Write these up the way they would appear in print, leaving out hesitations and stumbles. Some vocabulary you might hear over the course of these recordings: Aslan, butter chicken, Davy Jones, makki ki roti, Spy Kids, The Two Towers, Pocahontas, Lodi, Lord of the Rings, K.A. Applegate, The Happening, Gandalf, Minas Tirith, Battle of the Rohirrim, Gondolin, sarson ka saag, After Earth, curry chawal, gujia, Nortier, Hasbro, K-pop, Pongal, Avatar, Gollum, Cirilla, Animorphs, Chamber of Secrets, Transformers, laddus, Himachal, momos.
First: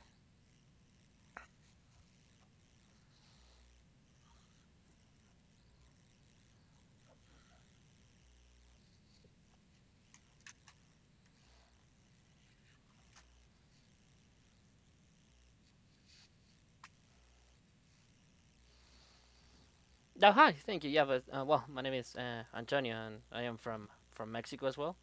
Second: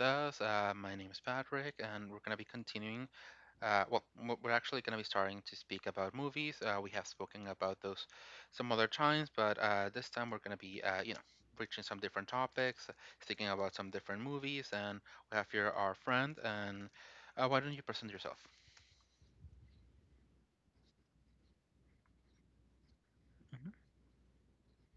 us. My name is Patrick, and we're going to be continuing. We're actually going to be starting to speak about movies. We have spoken about those some other times, but this time we're going to be, reaching some different topics, speaking about some different movies, and we have here our friend. And why don't you present yourself? Oh, hi. Thank you. Yeah, but well, my name is Antonio, and I am from Mexico as well.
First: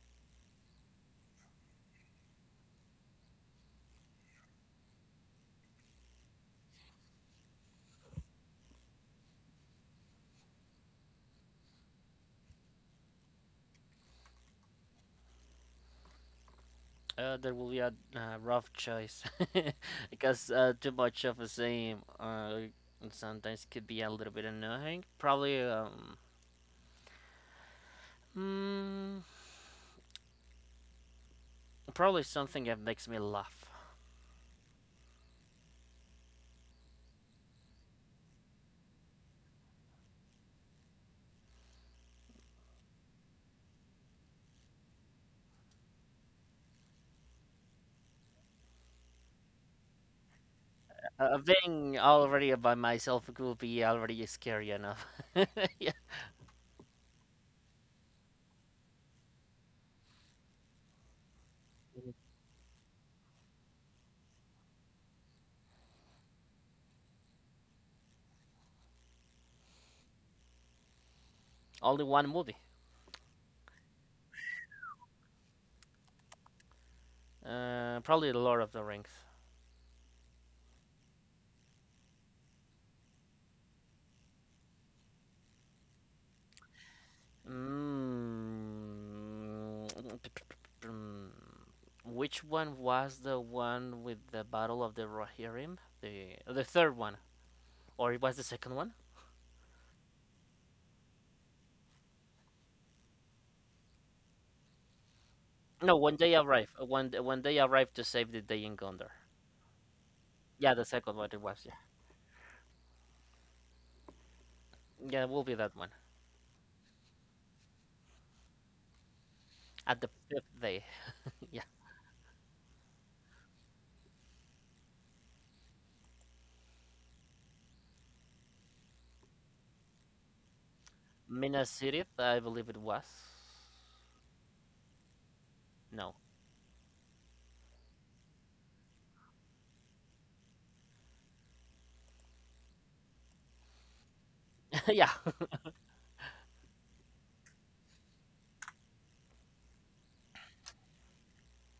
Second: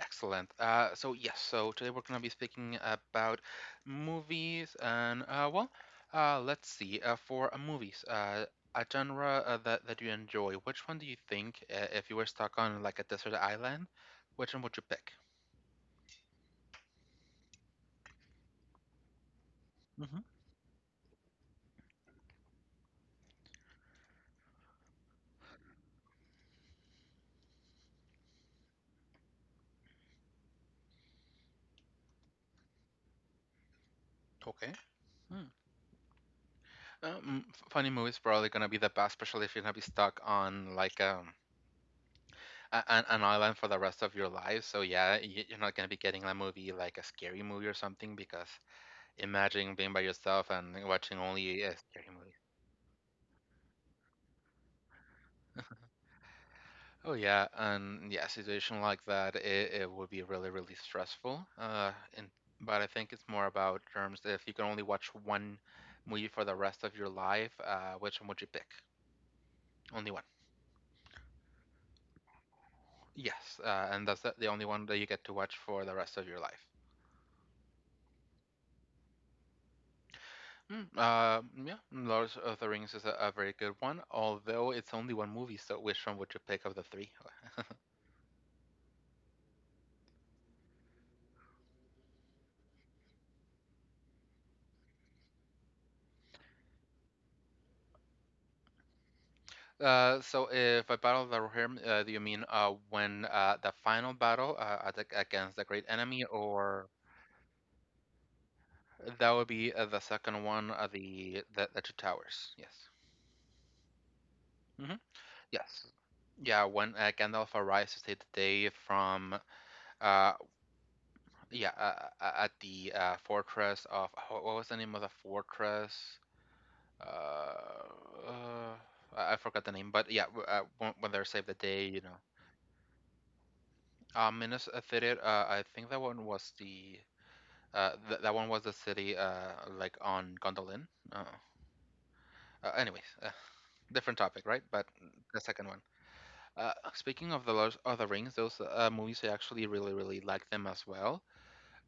Excellent. So yes, so today we're going to be speaking about movies, and let's see. For Movies, a genre that you enjoy, which one do you think, if you were stuck on like a desert island, which one would you pick? There will be a rough choice Hmm. because too much of the same sometimes could be a little bit annoying. Mm, probably something that makes me laugh. Okay. Hmm. Funny movies probably gonna be the best, especially if you're gonna be stuck on like an island for the rest of your life. So yeah, you're not gonna be getting a movie like a scary movie or something because imagine being by yourself and watching only a Being scary movie. already by myself could be already scary enough. Yeah, Oh yeah, and yeah, a situation like that, it would be really, really stressful. And but I think it's more about terms if you can only watch one movie for the rest of your life, which one would you pick? Only one. only one movie. Yes, and that's the only one that you get to watch for the rest of your life. Probably The Lord of the Rings. Yeah, Lord of the Rings is a very good one, although it's only one movie. So which one would you pick of the three? Mm, Which one was the one with the Battle of the Rohirrim? The third one, or it was the second one? So if a Battle of the Rohirrim, do you mean when the final battle against the great No, enemy, when they arrived, or uh, when when they arrived to save the day in Gondor. that would be the second one, Yeah, the second one it was. the Yeah, two towers? Yes. Hmm. yeah, it will be that Yes. one Yeah, when Gandalf arrives to save the day from at the uh fifth day. yeah Yeah, uh, at the fortress of what was the name of the fortress? Uh, uh I forgot the name, but yeah, when they save the Minas day, you know. Tirith, I believe it was. Minnesota affiliate, I think that No. one was the th that one was the city like on Gondolin. Uh, Anyways, different topic, right? But Yeah. the second one. Speaking of the Lord of the Rings, those movies I actually really really like them as well.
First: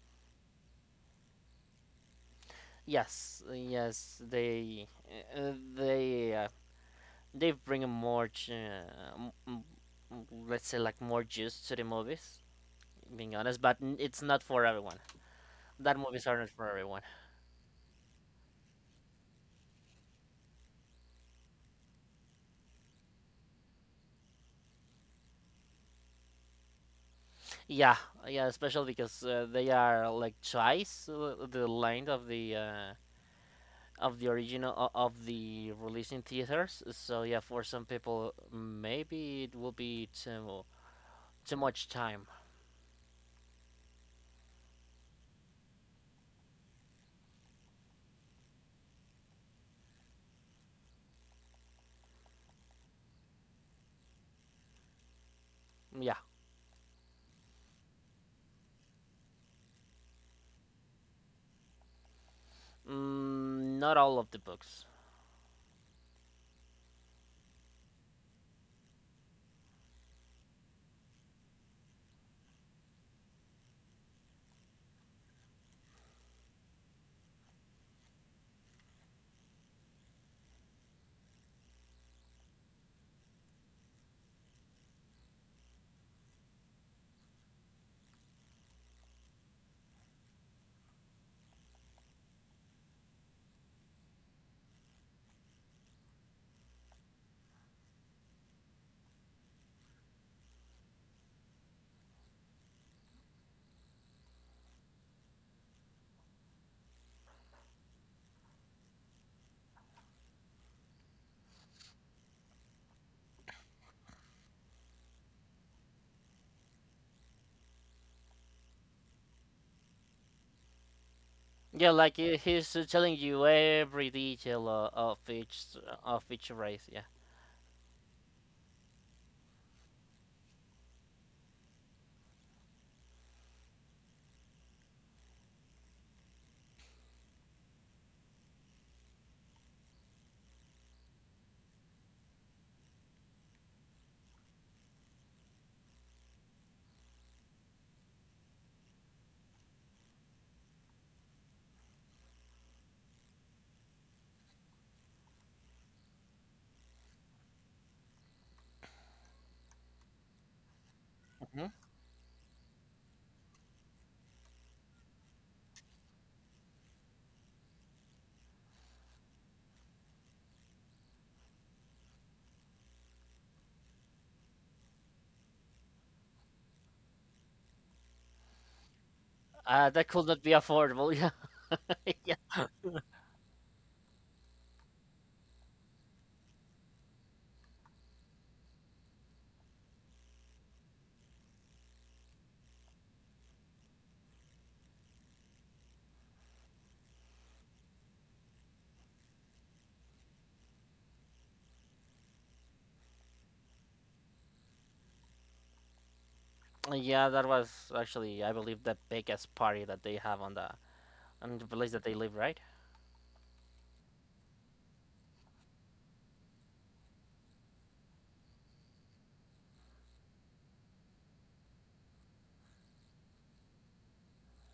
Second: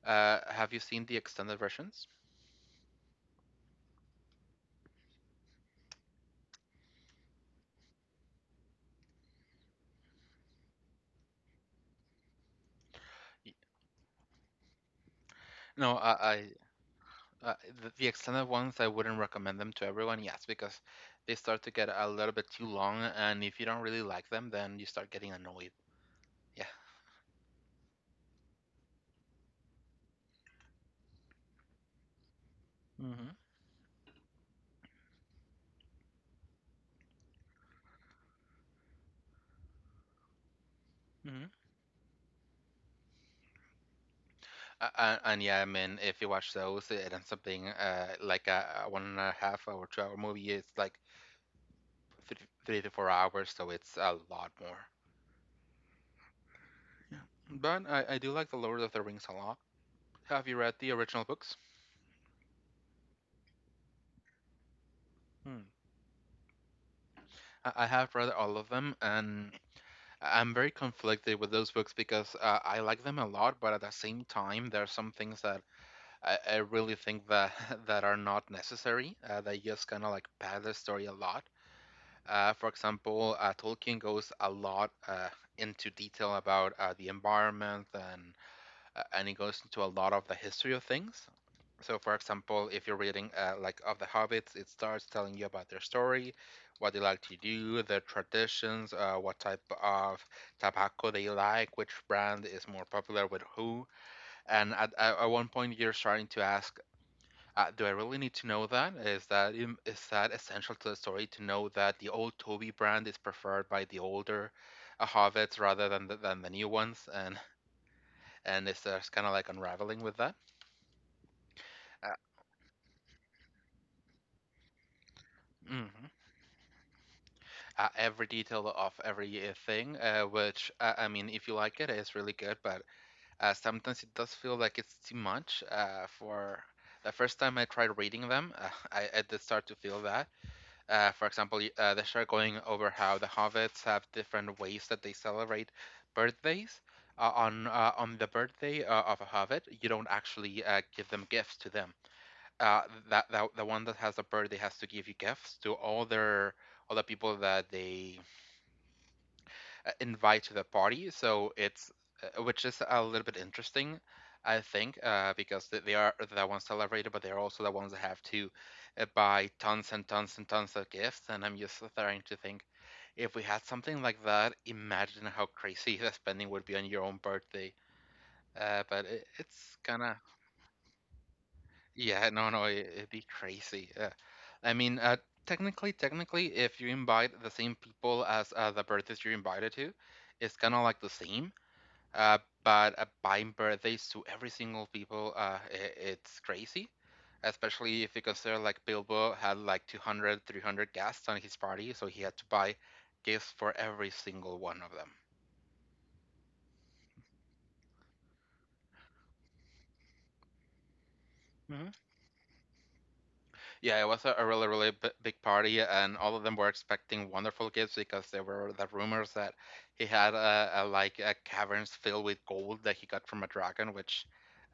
Have you seen the extended versions? Yes. Yes. Uh, They. Uh, they bring more, uh, let's say, like more juice to the movies. Being Y- honest, but it's not for everyone. No, That movies are I not for everyone. uh, the extended ones I wouldn't recommend them to everyone. Yes, because they start to get a little bit too long, and if you don't really like them, then you start getting annoyed. Yeah. Yeah, yeah, especially because they are like twice the length of the uh, Mm-hmm. of the original of the release in theaters. So yeah, for some people, maybe it will be too much time. And yeah, I mean, if you watch those, it is something like a 1.5 hour, 2 hour movie. It's like three, 3 to 4 hours, so it's a lot more. Yeah, Yeah. But I do like The Lord of the Rings a lot. Have you read the original books? Not all of the books. Hmm. I have read all of them, and I'm very conflicted with those books because I like them a lot, but at the same time, there are some things that I really think that that are not necessary. They just kind of like pad the story a lot. Tolkien goes a lot into detail about the environment and he goes into a lot of the history of things. So, for example, if you're reading like of the Hobbits, it starts telling you about their story, what they like to do, their traditions, what type of tobacco they like, which brand is more popular with who, and at one point you're starting to ask, do I really need to know that? Is that is that essential to the story to know that the old Toby brand is preferred by the older Hobbits rather than than the new ones? And it's just kind of like unraveling with that? Yeah, Uh, like he's telling you every detail of each mhm. of each race. Yeah. Every detail of every thing, which I mean, if you like it, it's really good. But sometimes it does feel like it's too much. For the first time I tried reading them, I did start to feel that. They start going over how the hobbits have different ways that they celebrate birthdays. On the birthday of a hobbit, you don't actually give them gifts to them. Uh, that the one that has a birthday has to give you gifts to all their all the people that they invite to the party. So hmm it's which is a little bit interesting, I think, because they are the ones celebrated, but they're also the ones that have to buy tons and tons and tons of gifts. And I'm just starting to think, if we had something like that, imagine how crazy the spending would be on your own birthday. But it, it's that gonna, could not be affordable. yeah, Yeah, no, yeah, no, it'd be crazy. I mean, technically, technically, if you invite the same people as the birthdays you're invited to, it's kind of like the same. Uh, but buying birthdays to every single people, I it's crazy, especially if you consider like Bilbo had like 200, 300 guests on his party, so he had to buy gifts for every single one of them. yeah. That was actually, I believe, the biggest party that they have on the Hmm. place that they live, right? Yeah, it was a really, really big party, and all of them were expecting wonderful gifts because there were the rumors that he had like caverns filled with gold that he got from a dragon, which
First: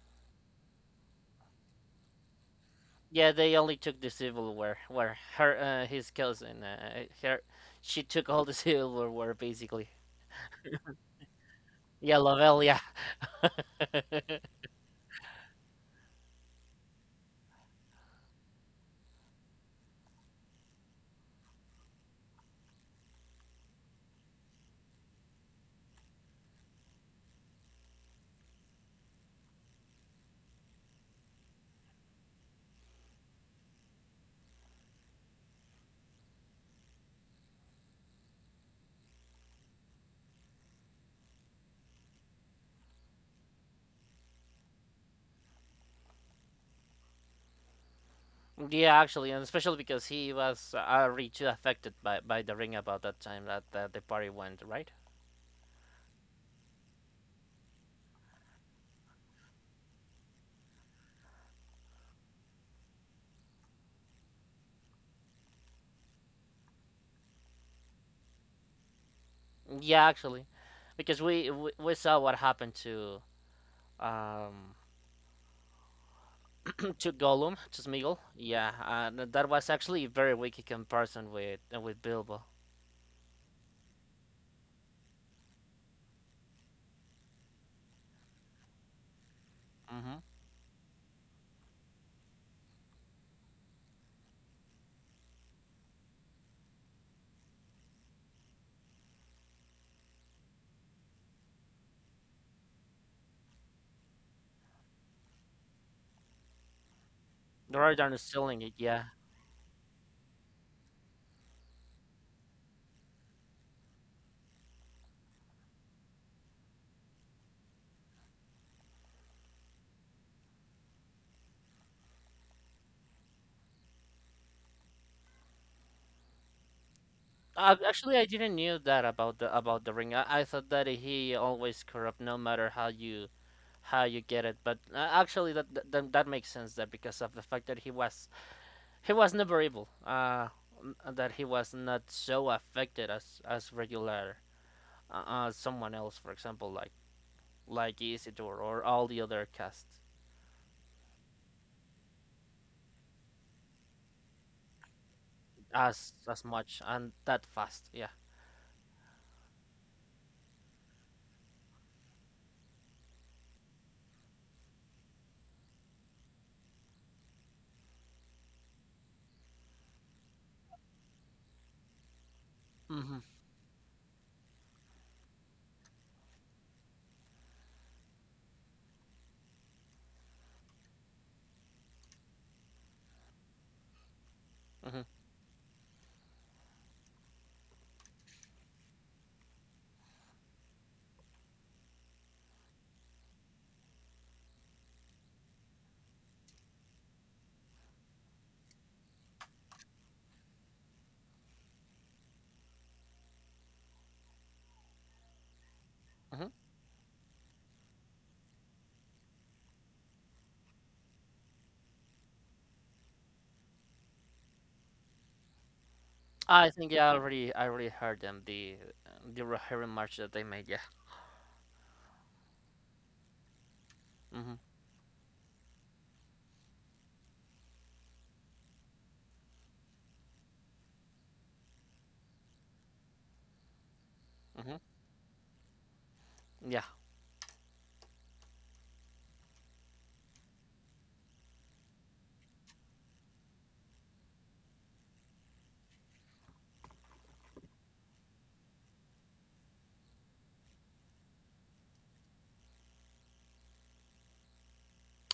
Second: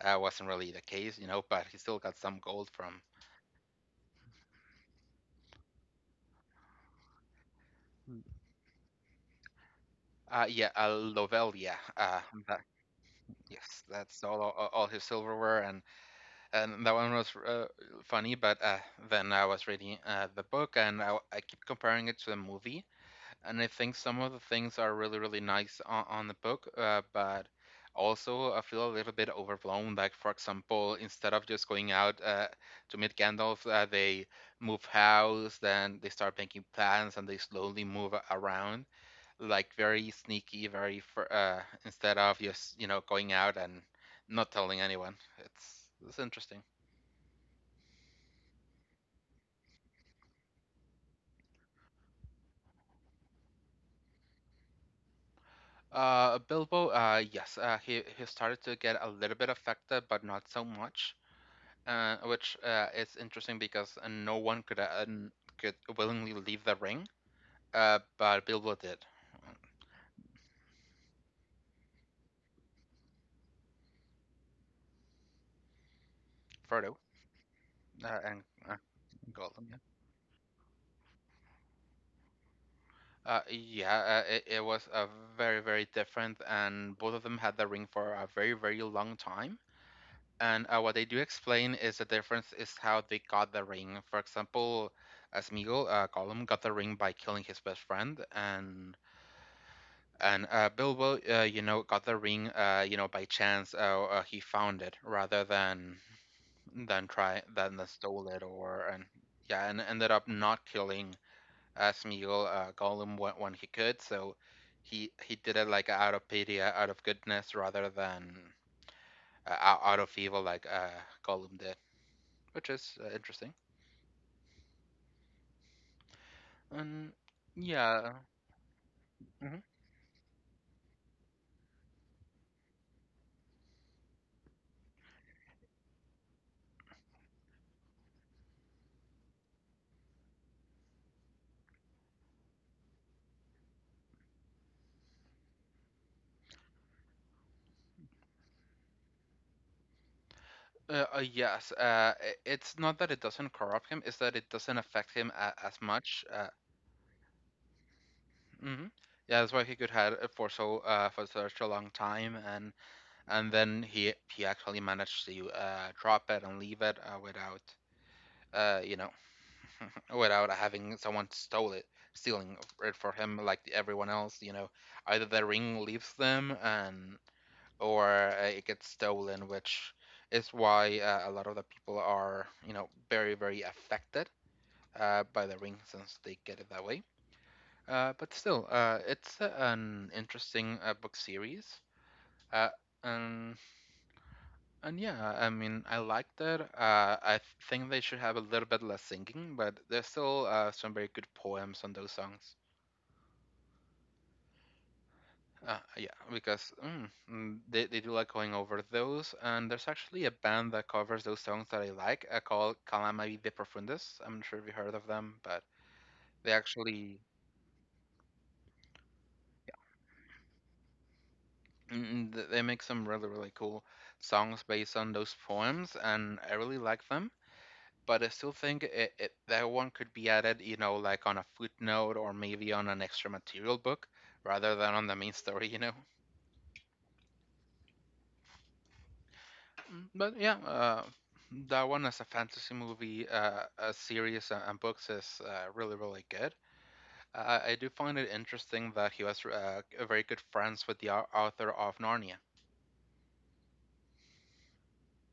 wasn't really the case, you know, but he still got some gold from. Yeah, they only took the silverware. Where his cousin, she took all the silverware basically. Yeah, Lovell, yeah. Yeah, that, Lavelle. Yeah, yes, that's all, all his silverware, and that one was funny. But then I was reading the book, and I keep comparing it to the movie, and I think some of the things are really really nice on the book, but also I feel a little bit overblown. Like for example, instead of just going out to meet Gandalf, they move house, then they start making plans, and they slowly move around like very sneaky, instead of just you know going out and not telling anyone. It's interesting. yeah. Actually, and especially because he was already too affected by the ring about that time that the party went, right? Bilbo, he started to get a little bit affected, but not so much, which is interesting because no one could could willingly leave the ring, but Bilbo did. Yeah, actually, because we saw what happened to um Frodo to Gollum, to Smeagol. And Yeah, uh, that Gollum, was yeah. actually a very weak in comparison with Bilbo. Yeah, it was very, very different, and both of them had the ring for a very, very long time. Mm-hmm. And what they do explain is the difference is how they got the ring. For example, Smeagol, Gollum got the ring by killing his best friend, and Bilbo, got the ring, by chance. He found it rather than try than the Rodan is stole it stealing it. or Yeah. and yeah, and ended up not killing Smeagol, Gollum when he could. So he did it like out of pity, out of goodness, rather than out of evil, like Gollum did, which is interesting. And yeah, Actually, I didn't knew that about the hmm. about the ring. I thought that he always corrupt, no matter how you get it. But actually, that makes sense. That because of the fact that he was never evil, that he was not so affected as regular, someone else, for example, like Isidore or all the other casts Yes, it's not that it doesn't corrupt him; it's that it doesn't affect him a as as much. as much and that fast. Yeah. hmm. Yeah, that's why he could had it for so for such a long time, and then he actually managed to drop it and leave it without uh, you know without having someone stole it stealing it for Mhm. him like everyone else. You know, either the ring leaves them and or it gets stolen, which is why a lot of the people are, you know, very, very affected Mhm. By the ring since they get it that way. But still, it's an interesting book series. Uh, and, and yeah, I mean, I liked it. I think they should have a little bit less singing, but there's still some very good poems on those songs. Yeah, Mhm. because they do like going over those, and there's actually a band that covers those songs that I like called Calamari de Profundis. I'm not sure if you heard of them, but they I think yeah, I actually already I already heard them the Rohirrim march that they made. Yeah. They make some really really cool Mhm. songs based on those poems, and I really like them. But I still think that one could be added, like on a footnote or maybe on an extra material book rather Mhm. than on the main story. Yeah. But yeah, that one as a fantasy movie, a series, and books is really, really good. I do find it interesting that he was very good friends with the author of Narnia.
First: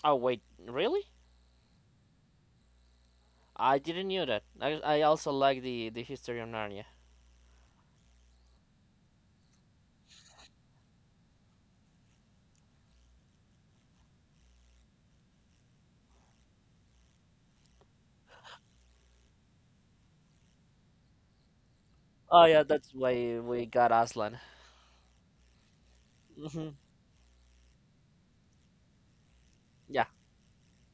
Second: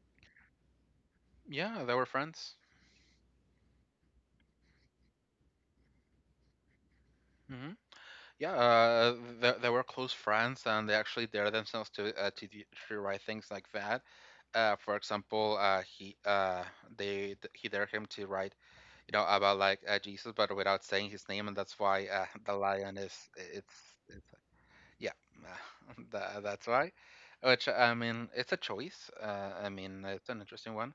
Oh wait, really? Yeah, they were friends. I didn't knew that. I also like the history of Narnia. Hmm. Yeah, they were close friends, and they actually dared themselves to to write things like that. For example, he dared him to write, about like Jesus, but without saying his name, and that's why Oh the yeah, that's lion is why we it's. got Aslan. Yeah, that's Hmm. why. Which I mean, it's a choice. I mean, Yeah, it's an interesting one.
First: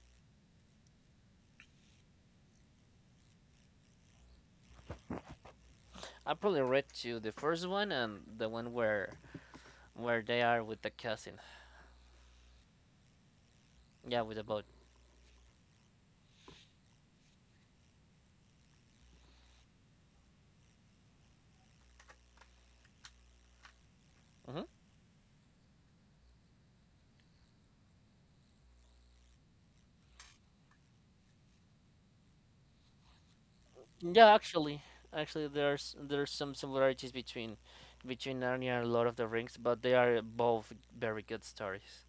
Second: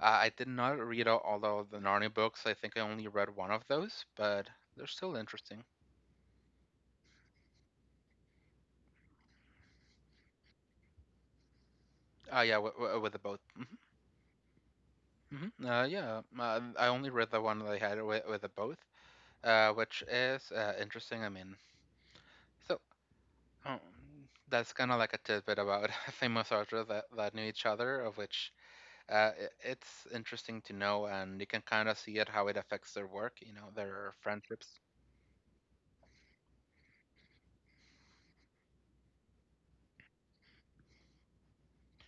I did not read all of the Narnia books. I think I only read one of those, but they're still interesting. I probably read to the first one and the one where they are with the cousin. Oh yeah, with the both. Hmm. Yeah, with the boat. Hmm. Yeah, I only read the one that I had with the both, which is interesting. I mean, so um, Mm-hmm. that's kind of like a tidbit about famous authors that knew each other, of which it's interesting to know, and you can kind of see it how it affects their work, their Yeah, friendships. actually, there's some similarities between Narnia and Lord of the Rings, but they are both very good stories.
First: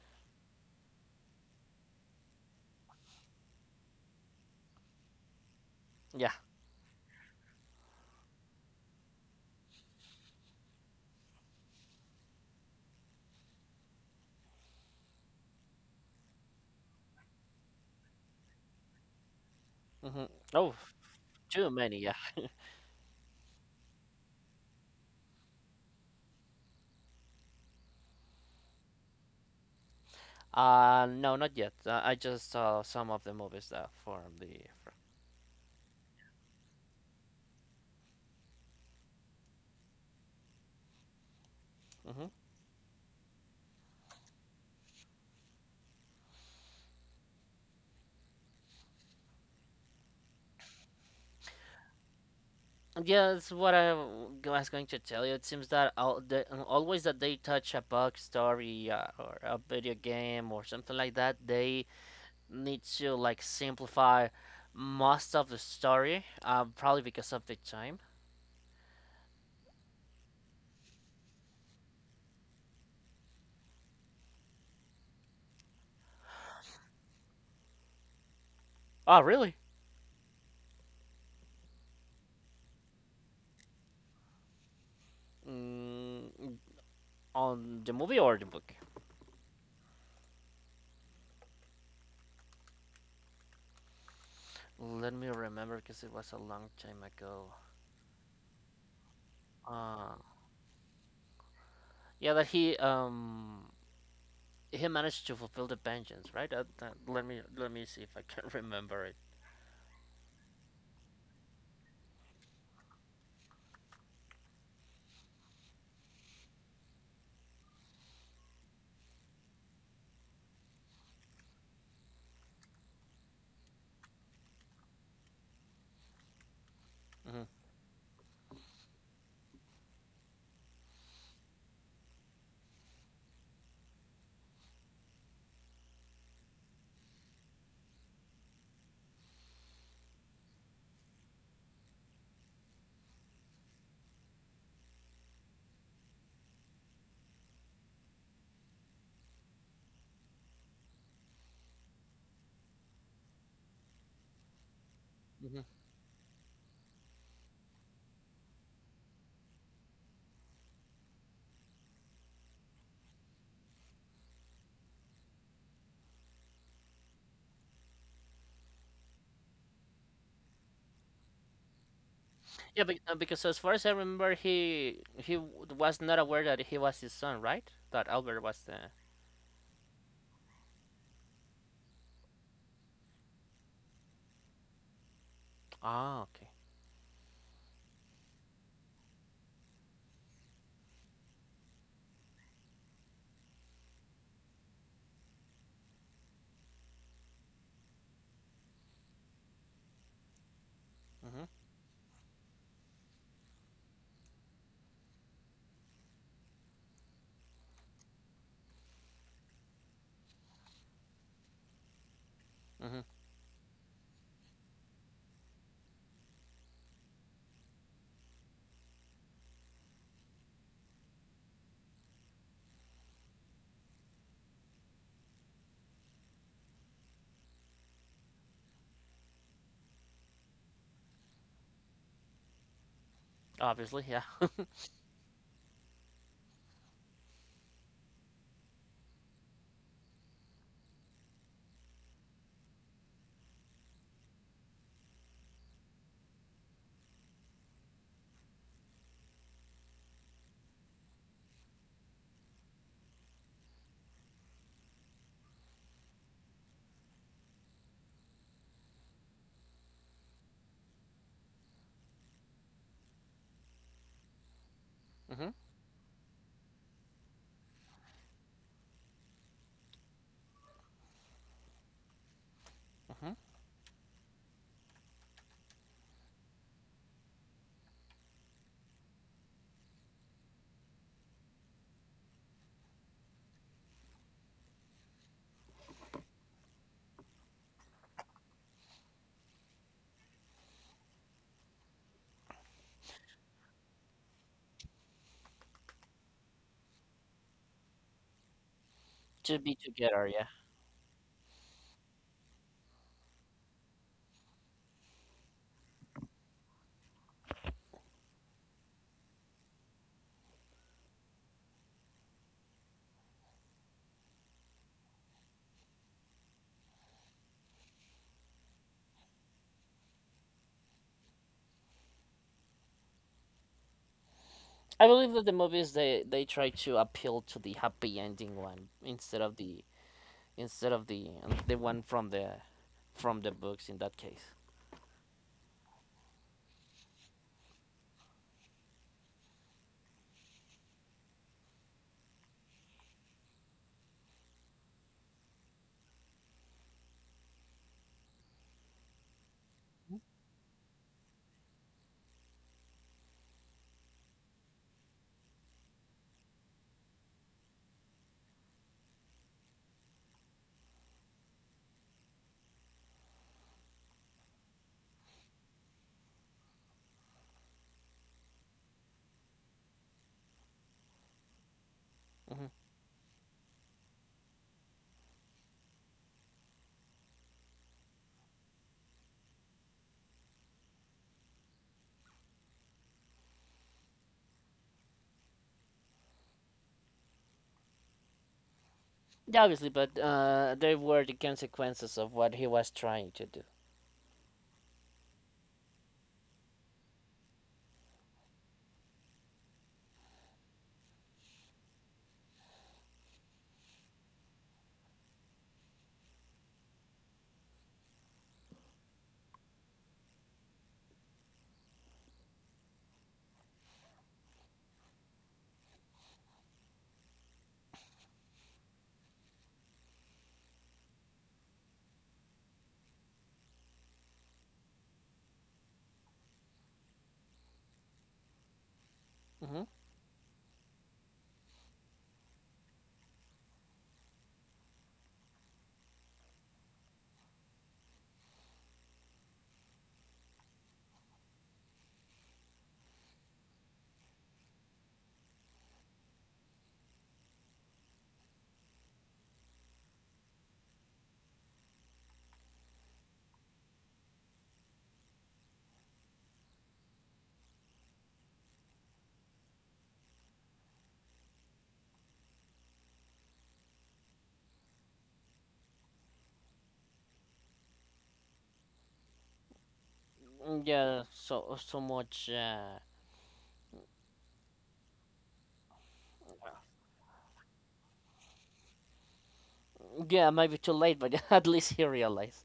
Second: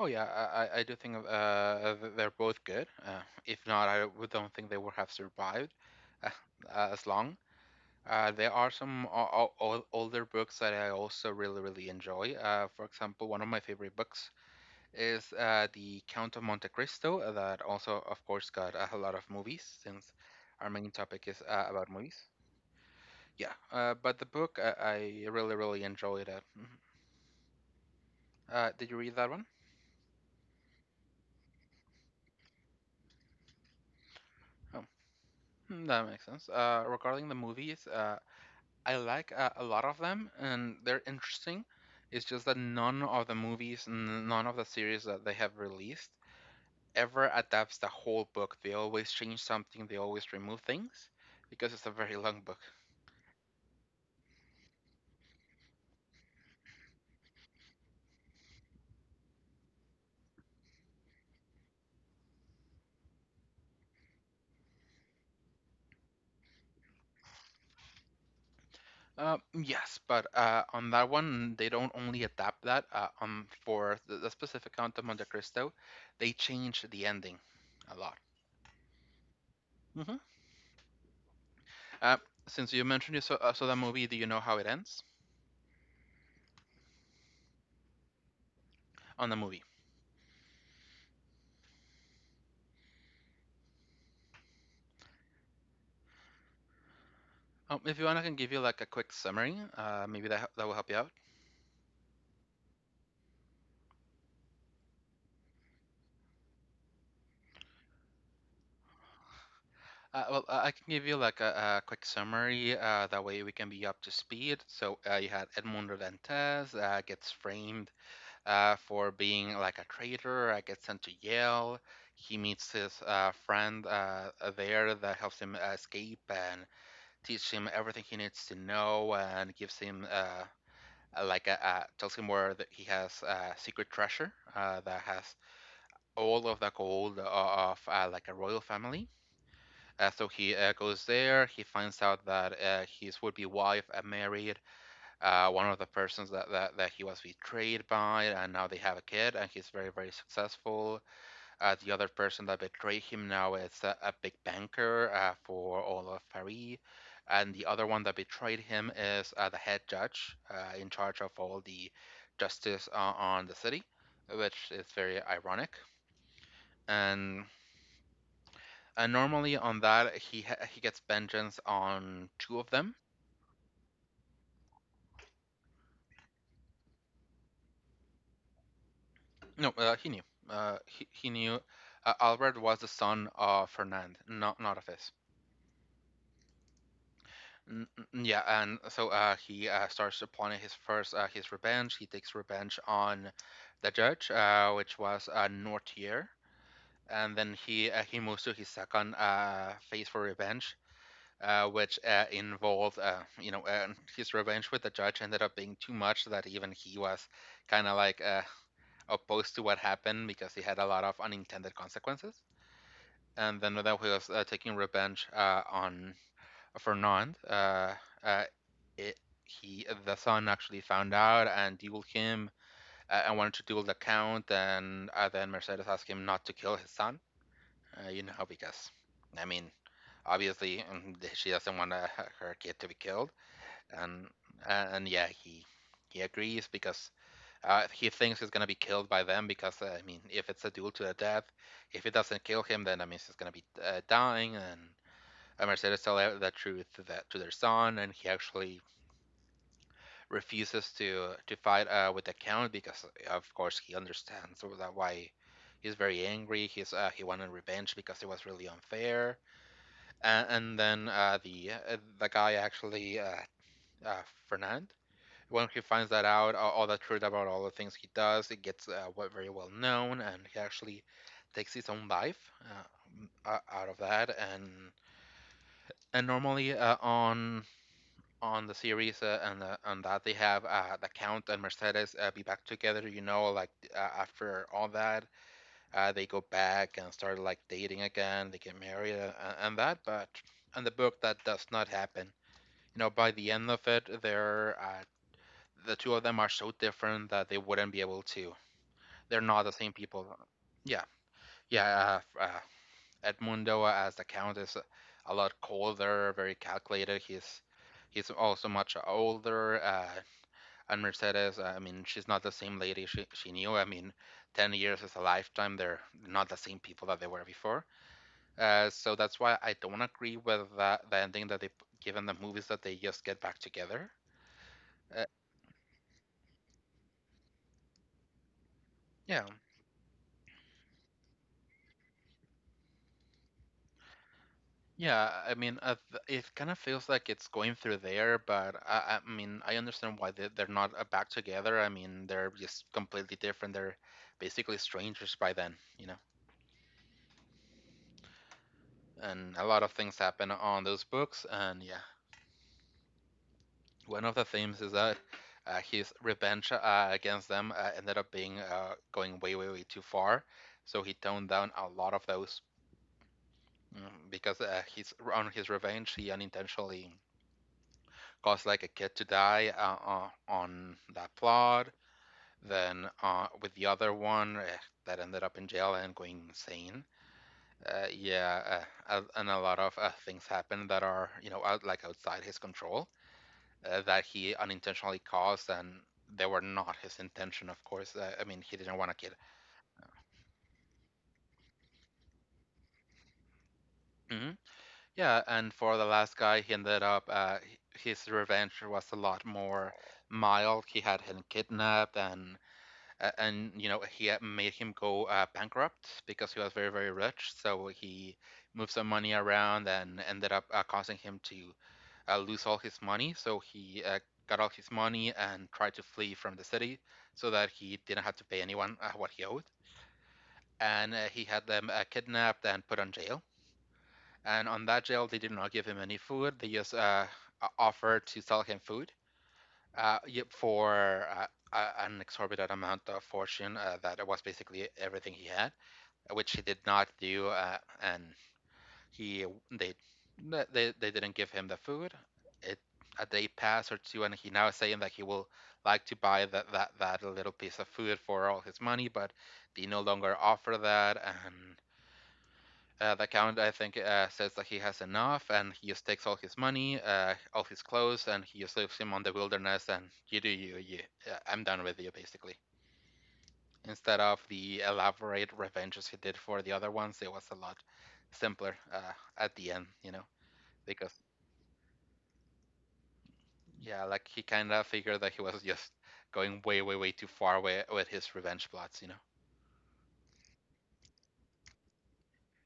Oh yeah, I do think they're both good. If not, I don't think they would have survived Yeah. as long. There are some older books that I also really really enjoy. For example, one of my favorite books is The Count of Monte Cristo, that also of course got a lot of movies since Mm-hmm. our Oh, main topic is too about many. movies. Yeah. Yeah, but the book I really really enjoyed it. Mhm. Did you read that one? No, not yet. I just saw some of the movies that form the. Oh, hmm, that makes sense. Regarding the movies, I like a lot of them and they're interesting. It's Mm-hmm. just that none of the movies, none of the series that they have released ever adapts the whole book. They always change something. They always remove things because it's a very long book. Yeah, that's what I was going to tell you. It seems that always that they touch a book story or a video game or something like that, they need to like simplify most of the story, probably because of the time. Yes, but on that one, they don't only adapt that. For the specific Count of Monte Cristo, they change the ending a lot. Oh, really? Hmm. Uh, since you mentioned you saw that movie, do you know how it ends Mm, on the movie or the book? on the movie? Let me remember because it was a long time ago. If you want, I can give you like a quick summary. Uh, Maybe that that will help you out. yeah, that he managed to fulfill the vengeance, right? Let me see if I can remember it. Well, I can give you like a quick summary. That way we can be up to speed. So you had Edmundo Dantes gets framed for being like a traitor. I get sent to Yale. He meets his friend there that helps him escape and Hmm. teach him everything he needs to know and gives him like tells him where that he has a secret treasure that has all of the gold of like a royal family. So he goes there. He finds out that his would-be wife married one of the persons that he was betrayed by, and now they have a kid, and he's very, very successful. The other person that betrayed him now is a big banker Hmm. for all of Paris. And the other one that betrayed him is the head judge in charge of all the justice on the city, which is very ironic. And, and normally on that, he gets vengeance on two of Yeah, them. Because as far as I remember, he was not aware that he was his son, right? That Albert was the. No, he knew. He knew Albert was the son of Fernand, not of his. Ah, okay. N- yeah, and so he starts upon his first his revenge. He takes revenge on the judge, which was Nortier, and then he moves to his second phase for revenge, Mm-hmm. Which involved his revenge with the judge ended up being too much that even he was kind of like opposed to what happened because he had a lot of unintended consequences. And then that was taking revenge on Fernand. Uh, it, he, the son, actually found out and dueled him and wanted to duel the count. And then Mercedes asked him not to kill his son, because I mean, obviously she doesn't want her kid to be killed. Obviously, yeah. And and yeah, he agrees because he thinks he's gonna be killed by them because I mean, if it's a duel to the death, if it doesn't kill him, then I mean he's gonna be dying and Mercedes tell out the truth to their son, and he actually refuses to fight with the count because, of course, he understands that why he's very angry. He wanted revenge because it was really unfair. And then the guy actually uh, Fernand, Hmm. when he finds that out, all the truth about all the things he does, it gets very well known, and he actually takes his own life Hmm. uh, out of that. And normally on the series and that they have the Count and Mercedes be back together. Like after all that, they go back and start like dating again. They get married and that, but in the book that does not happen. By the end of it, the two of them are so different that they wouldn't be able to. They're To not the be same people. together, yeah. Yeah, yeah. Edmundo as the Count is a lot colder, very calculated. He's also much older. And Mercedes, I mean, she's not the same lady she knew. I mean, 10 years is a lifetime. They're not the same people that they were before. So that's why I don't agree with that, the ending that they given the movies that they just get back together. I Uh, believe that the movies, they try to appeal to the happy ending one instead yeah. of the the one from the books in that case. Yeah, I mean, it kind of feels like it's going through there, but I mean, I understand why they're not back together. I mean, they're just completely different. They're basically strangers by then. And a lot of things happen on those books, and yeah, one of the themes is that his revenge against them ended up being going way, way, way too far. So he toned down a lot of those mm, because he's on his revenge. He unintentionally caused like a kid to die on that plot. Hmm. Then with the other one that ended up in jail and going insane. Yeah, and a lot of things happen that are you know out like outside his control. That he unintentionally caused, and they were not his intention, of course. I mean, he didn't want to kill. Yeah, obviously, but there were the consequences of what he was trying to do. Hmm. Yeah, and for the last guy, he ended up his revenge was a lot more mild. He had him kidnapped, and and he had made him go bankrupt because he was very very rich. So he moved some money around and ended up causing him to lose all his money. So he got all his money and tried to flee from the city so that he didn't have to pay anyone what he owed. And he had them kidnapped and put on jail. And on that jail, they did not give him any food. They just offered to sell him food Hmm. uh, for an exorbitant amount of fortune that was basically everything he had, which he did not do. And He they they didn't give him the food. It a day passed or two, and he now is saying that he will like to buy that little piece of food for all his money, but they no longer offer that. And the count I think says that he has enough, and he just takes all his money, all his clothes, and he just leaves him on the wilderness. And you do you, you. I'm done with you, basically. Instead of the elaborate revenges he did for the other ones, it was a lot simpler at the end, you know, Mm, because. yeah, so much. Yeah, like he kind of figured that he was just going way, way, way too far away with his revenge plots, you know? Yeah, maybe too late, but at least he realized.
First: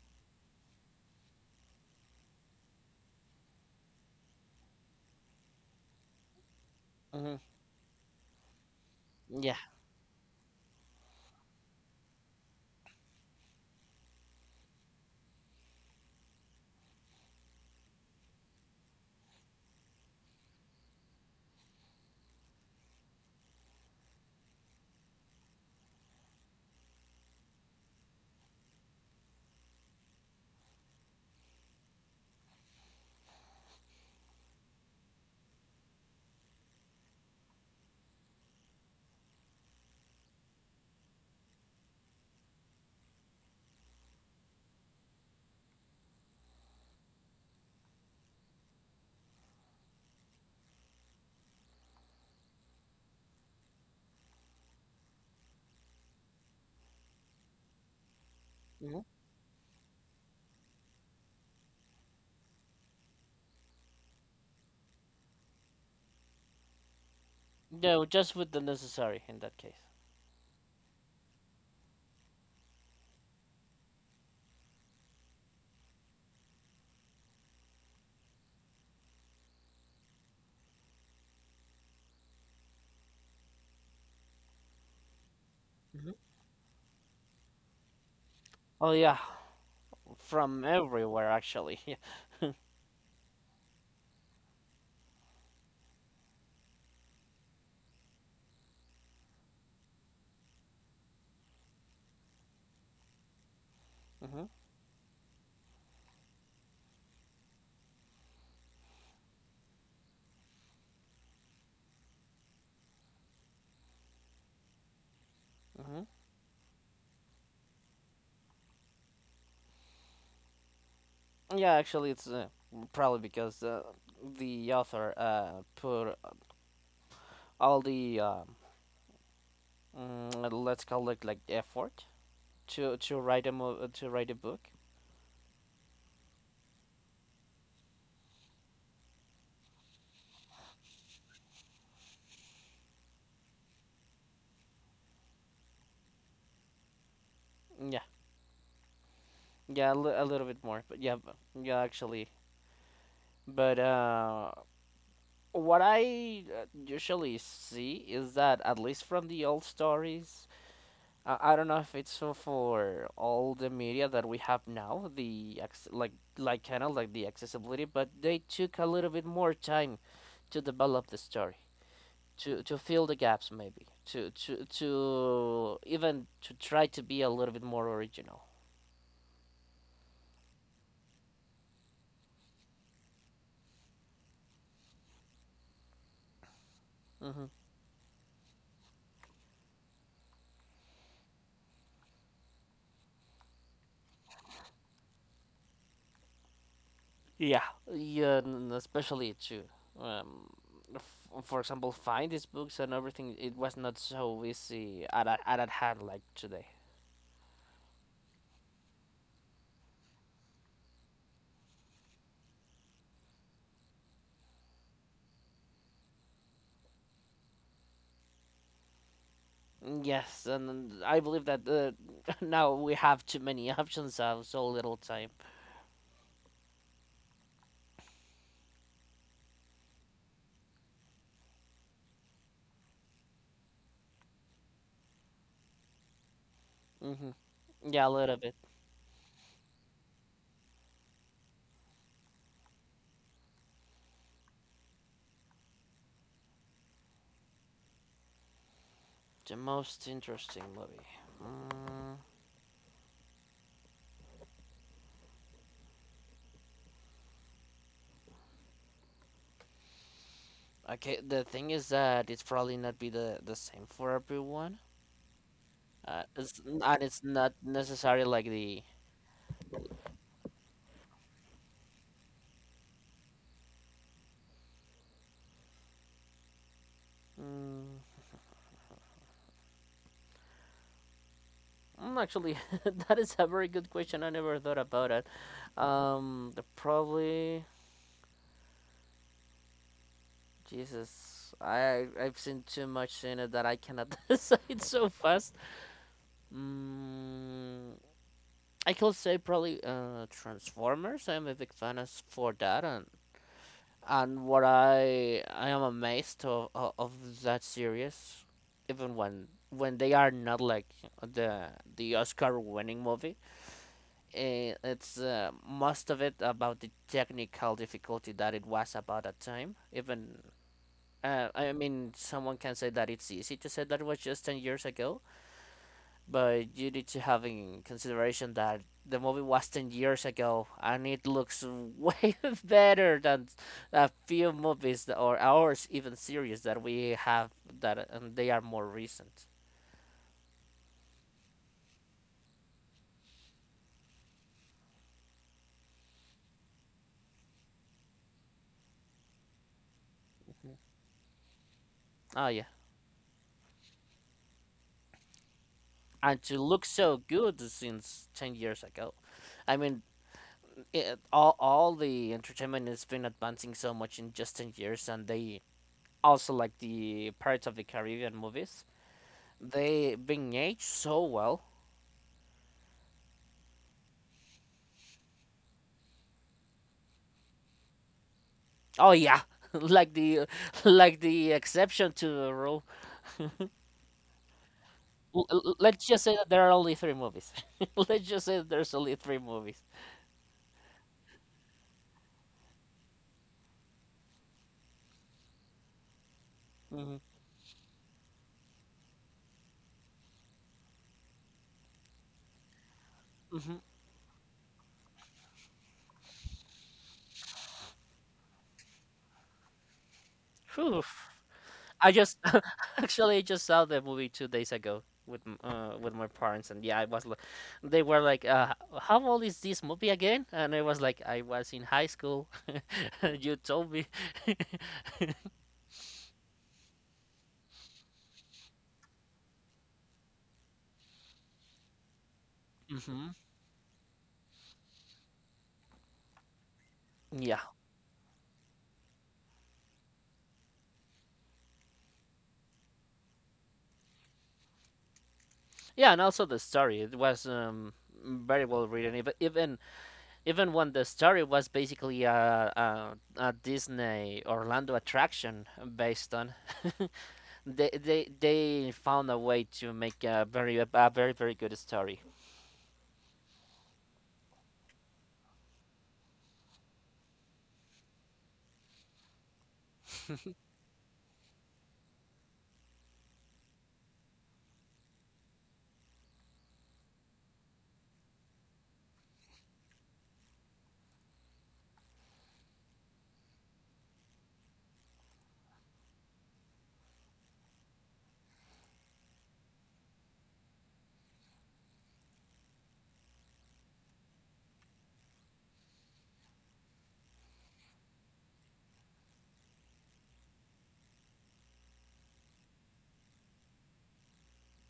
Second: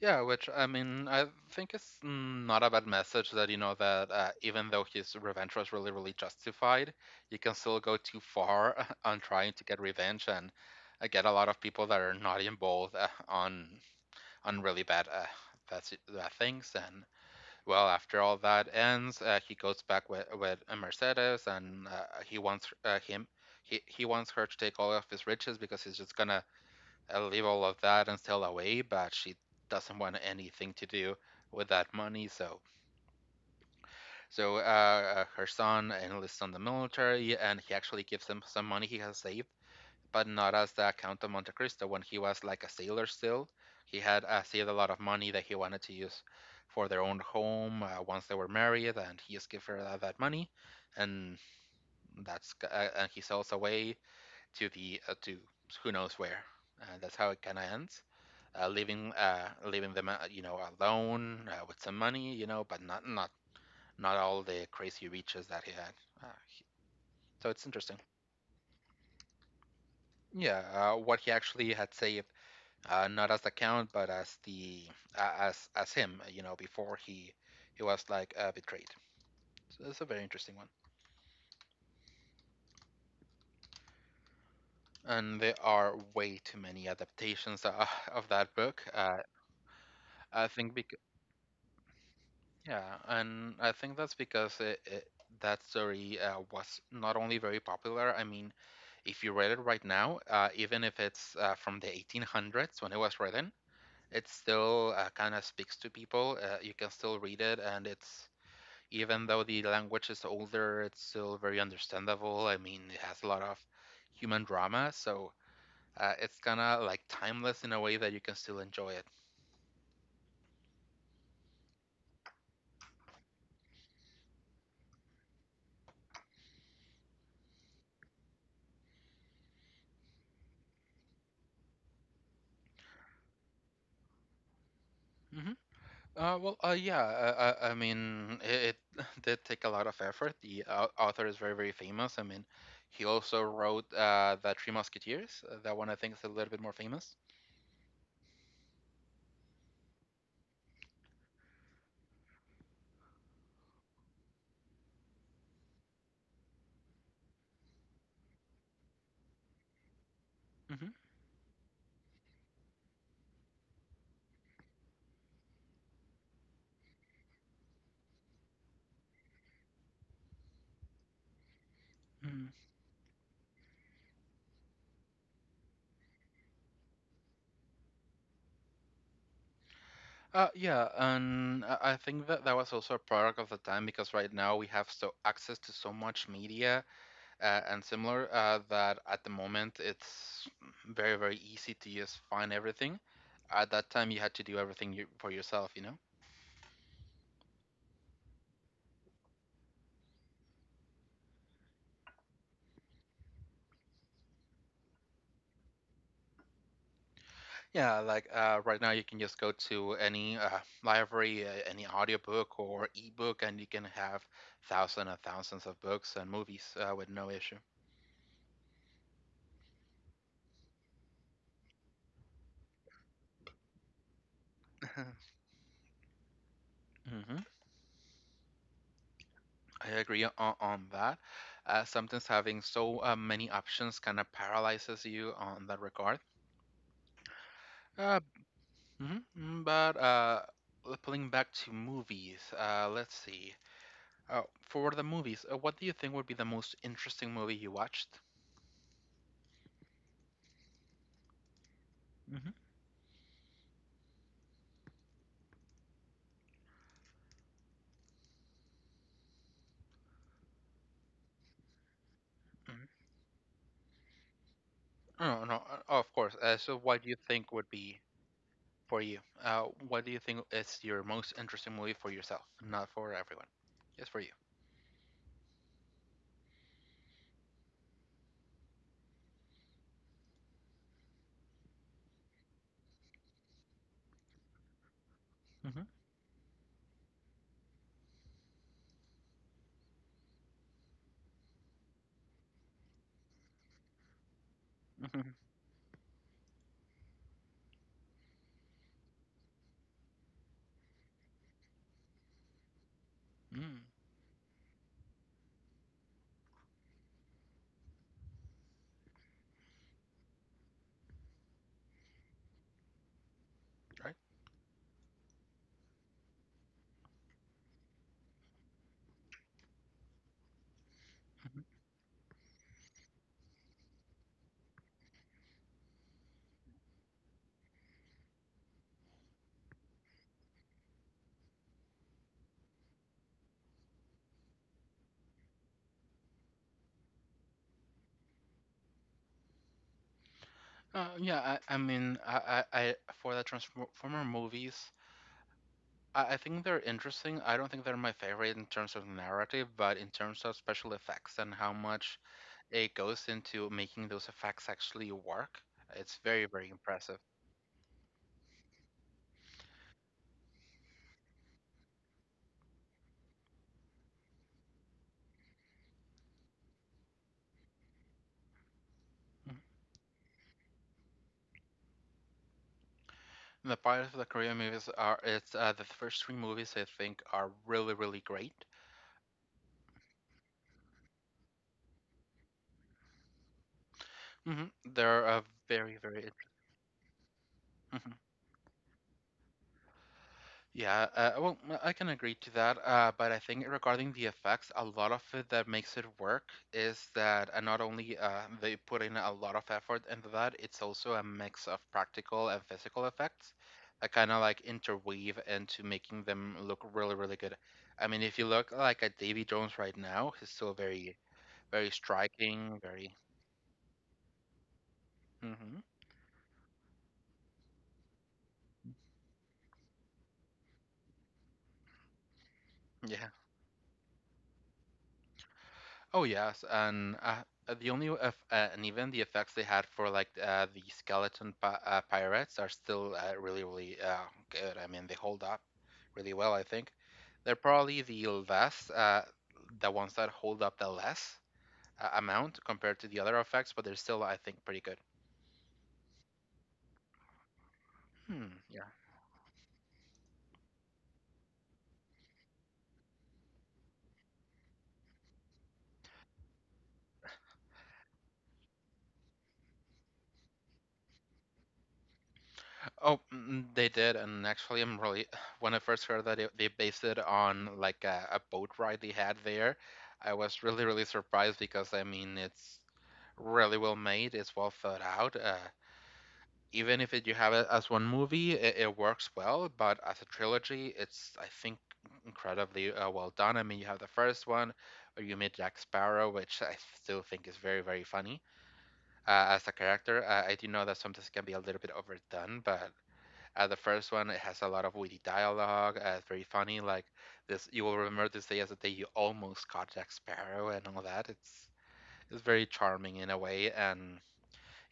Yeah, which, I mean, I think it's not a bad message that, you know, that even though his revenge was really, really justified, Hmm. you can still go too far on trying Yeah. to get revenge and get a lot of people that are not involved on really bad things. And well, after all that ends, he goes back with Mercedes, and he wants he wants her to take all of his riches because he's just gonna leave all of that and sail away. But she doesn't want anything to do with that money. So her son enlists on the military, and he actually gives him some money he has saved, but not as the Count of Monte Cristo. When he was like a sailor still, he had saved a lot of money that he wanted to use for their own home once they were married, and he just gave her that money, and that's and he sells away to the to who knows where. That's how it kind of ends. Hmm. Leaving them you know, alone with some money, you know, but not not all the crazy riches that he had. uh, he, so it's interesting, No, just with the necessary in that case. yeah, what he actually had saved, not as the count, but as the as him. You know, before he was like betrayed. So that's a very interesting one. And there are Hmm. way too many adaptations of that book. Oh yeah, I from think because everywhere actually. Yeah. Yeah, and I think that's because that story was not only very popular. I mean, if you read it right now, even if it's from the 1800s when it was written, it still kind of speaks to people. You can still read it, and it's even though the language is older, it's still very understandable. I mean, it has a lot of human drama, so Hmm. Hmm. It's kind of like timeless in a way that you can still enjoy it. Yeah, actually, it's, probably because the author put all the, let's call it like effort, to write a book. Hmm. Yeah, I mean, it did take a lot of effort. The author is very, very famous. I mean, he also wrote The Three Musketeers. That one I think is a little bit more famous. Yeah, yeah, a little bit more, but yeah, yeah, actually, but what I usually see is that at least from the old stories, Hmm. I don't know if it's so for all the media that we have now, like kind of like the accessibility, but they took a little bit more time to develop the story, Hmm. to fill the gaps maybe, to even to try to be a little bit more original. Yeah, and I think that was also a product of the time, because right now we have so access to so much media Hmm. And similar that at the moment it's very, very easy to just find everything. At that time, you had to do everything you, for yourself, you know. Yeah, yeah, and especially to, um, for example, find these books and everything. It was not so easy at a, at at hand like today. Yeah, like right now you can just go to any library, any audiobook or ebook, and you can have thousands and thousands of books and movies with no issue. Yes, and I believe that now we have too many options, so little time. Hmm. I agree on that. Sometimes having so many options kind of paralyzes you on that regard. Hmm. Yeah, a Uh, little bit. Mm-hmm. But pulling back to movies, let's see. Uh, for the movies, what do you think would be the most interesting movie you watched? The most interesting movie. Mm, Mm-hmm. okay, the thing is that it's probably not be the same for everyone. Oh, no, oh, of course. It's, So, and what do you it's not think would be necessarily like the. for you? What do you think is your most interesting movie for yourself, not for everyone, just for you? Mm, Actually, that is a very good question. I never thought about it. Mm-hmm. The Probably Jesus. I've seen too much in it that I cannot decide so Mm-hmm. fast. Mm, I could say probably, Transformers. I'm a big fan as for that, and what I am amazed of that series, even when they are not like the the Oscar winning movie. Right. It's, most of it about the technical difficulty that it was about that time. Even I mean, someone can say that it's easy to say that it was just 10 years ago, but you need to have in consideration that the movie was 10 years ago and it looks way better than a few movies or ours even series that we have that and they are more recent. Yeah, I mean, I for the Transformer movies, I think they're interesting. I don't think they're my favorite in terms of narrative, but in terms of special effects and how much Oh yeah, it goes into making those effects actually work, it's and very, to very look so impressive. good since 10 years ago, I mean, all the entertainment has been advancing so much in just 10 years, and they also like the Pirates of the Caribbean movies. Mhm. They being aged so well. The Pirates of the Caribbean movies are it's the first three movies I think are really, really great. Oh yeah, like the like the exception to the rule. Hmm. They're very, Let's just very say that there are only three movies. interesting. Let's just say that there's only three movies. Yeah, well, I can agree to that. But I think regarding the effects, a lot of it that makes it work is Hmm. that not only they put in a lot of effort into that, it's also a mix of practical and physical effects Hmm. that kind of like interweave into making them look really, really good. I mean, if you look like at Davy Jones right now, he's still Whew. very, very I just striking, very. Actually, I just saw the movie 2 days ago with Hmm. With my parents, and yeah, I was like, they were like, How old is this movie again?" And I was like, "I was in high school. You told me." Oh yes, and the only eff and even the effects they had for like the skeleton pi pirates are still Hmm. Really, really good. I mean, they hold up really well, I think. They're Yeah, probably the less the ones that hold up the less amount compared to the other effects, but they're still, I think, pretty good. yeah, and also the story it was, Hmm. very Yeah. well written. Even when the story was basically a Disney Orlando attraction based on, they found a way to make a very very good story. Oh, mm, they did, and actually, I'm really when I first heard that they based it on like a boat ride they had there, I was really, really surprised because I mean it's really well made. It's well thought out. Even if it, you have it as one movie, it works well. But as a trilogy, it's I think incredibly well done. I mean, you have the first one where you meet Jack Sparrow, which I still think is very, very funny as a character. I do know that sometimes it can be a little bit overdone, but the first one, it has a lot of witty dialogue. It's very funny. Like this, you will remember this day as the day you almost caught Jack Sparrow and all that. It's very charming in a way. And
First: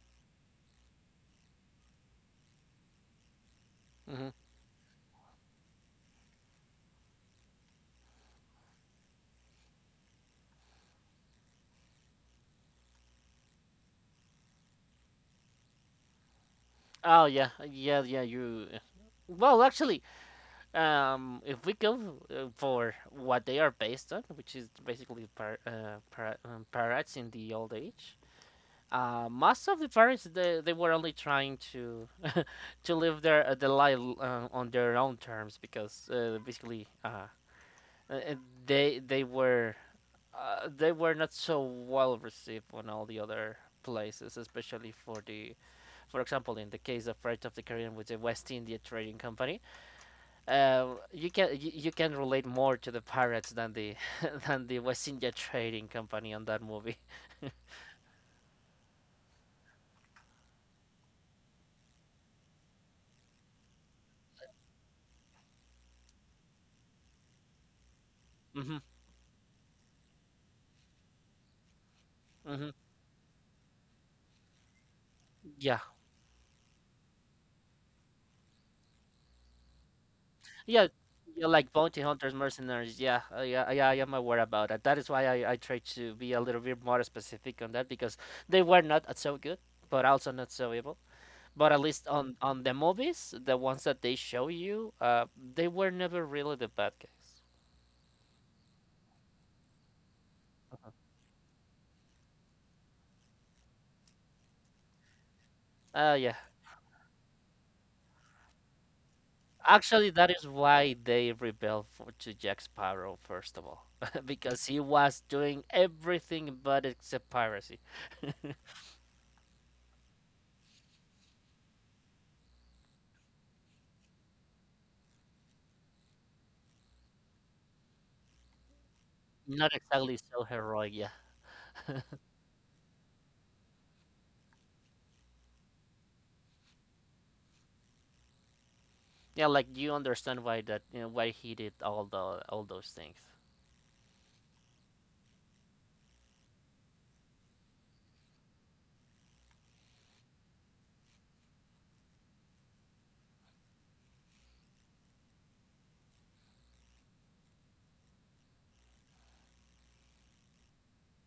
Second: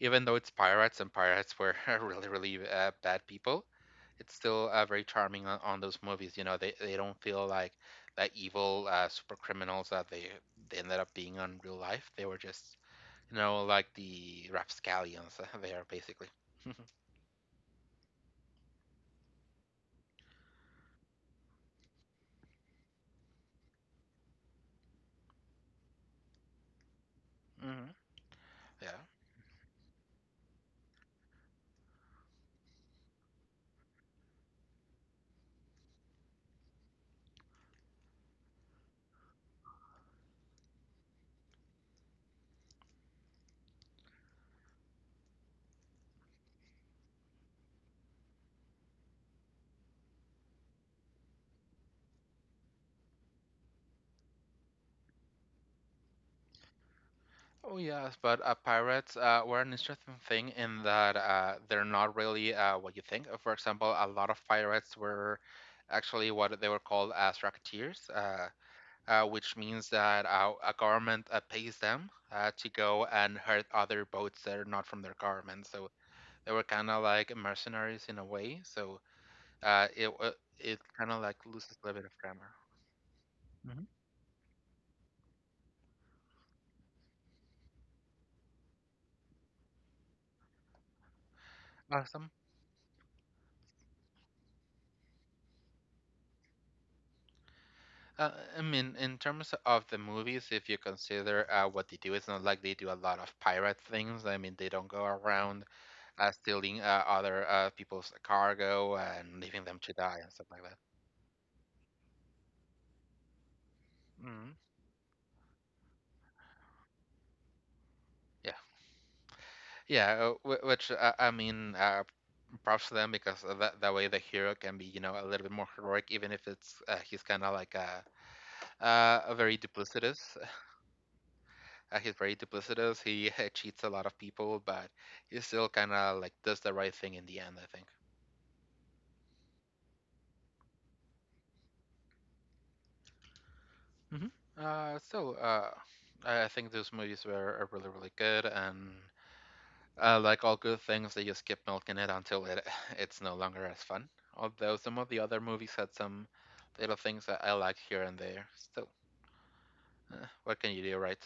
even though it's pirates and pirates were really, really bad people, Hmm. it's still very charming on those movies. You know, they don't feel like that evil super criminals that they ended up being on real life. They were just, you know, like the rapscallions they are basically. Oh yeah, yeah, yeah. You. Well, actually, if we go for what they are based on, which is basically pirates in the old Hmm. age, Yeah. Most of the parents, they were only trying to to live their life on their own terms because basically, uh, uh, they they were they were not so well received on all the other places, especially for the for example in the case of Flight of the Caribbean with the West India Trading Company. You can relate more to the pirates than the than the West India Trading Company on that movie. Oh yes, but pirates were an interesting thing, in that they're not really what you think. For example, a lot of pirates were actually what they were called, as racketeers, Hmm. Which means that a government pays them Hmm. to go and hurt other boats that are not from their government. Yeah. So they were kind of like mercenaries in a way. So uh, it wa- it Yeah, kind of like yeah, like loses a bounty little bit of hunters, grammar. mercenaries. Yeah, yeah, Hmm. yeah. I am aware about that. That is why I try to be a little bit more specific on that because they were not, so good, but also not so evil. But at least Awesome. on the movies, the ones that they show you, they were never really the bad guys. Uh, I mean, in terms of the movies, if you consider what they do, it's not like they do a lot of pirate things. I mean, they don't go around Yeah. stealing other people's cargo and leaving them to Actually, die that and is stuff like that. why they rebelled to Jack Sparrow first of all, Hmm. because he was doing everything but except piracy. Yeah, which I mean, props to them because of that, that way the hero can be, you know, a little bit more heroic, even if it's he's kind of like a very Not exactly duplicitous. so heroic, yeah. He's very duplicitous. He cheats a lot of people, but he still kind of like does the right thing in the end, I think. Yeah, like you understand why why he did all those things. Hmm. So I think those movies were really, really good. And like all good things, they just keep milking it until it it's no longer as fun. Although some of the other movies had some little things that I liked here and there. Still, what can you do, right?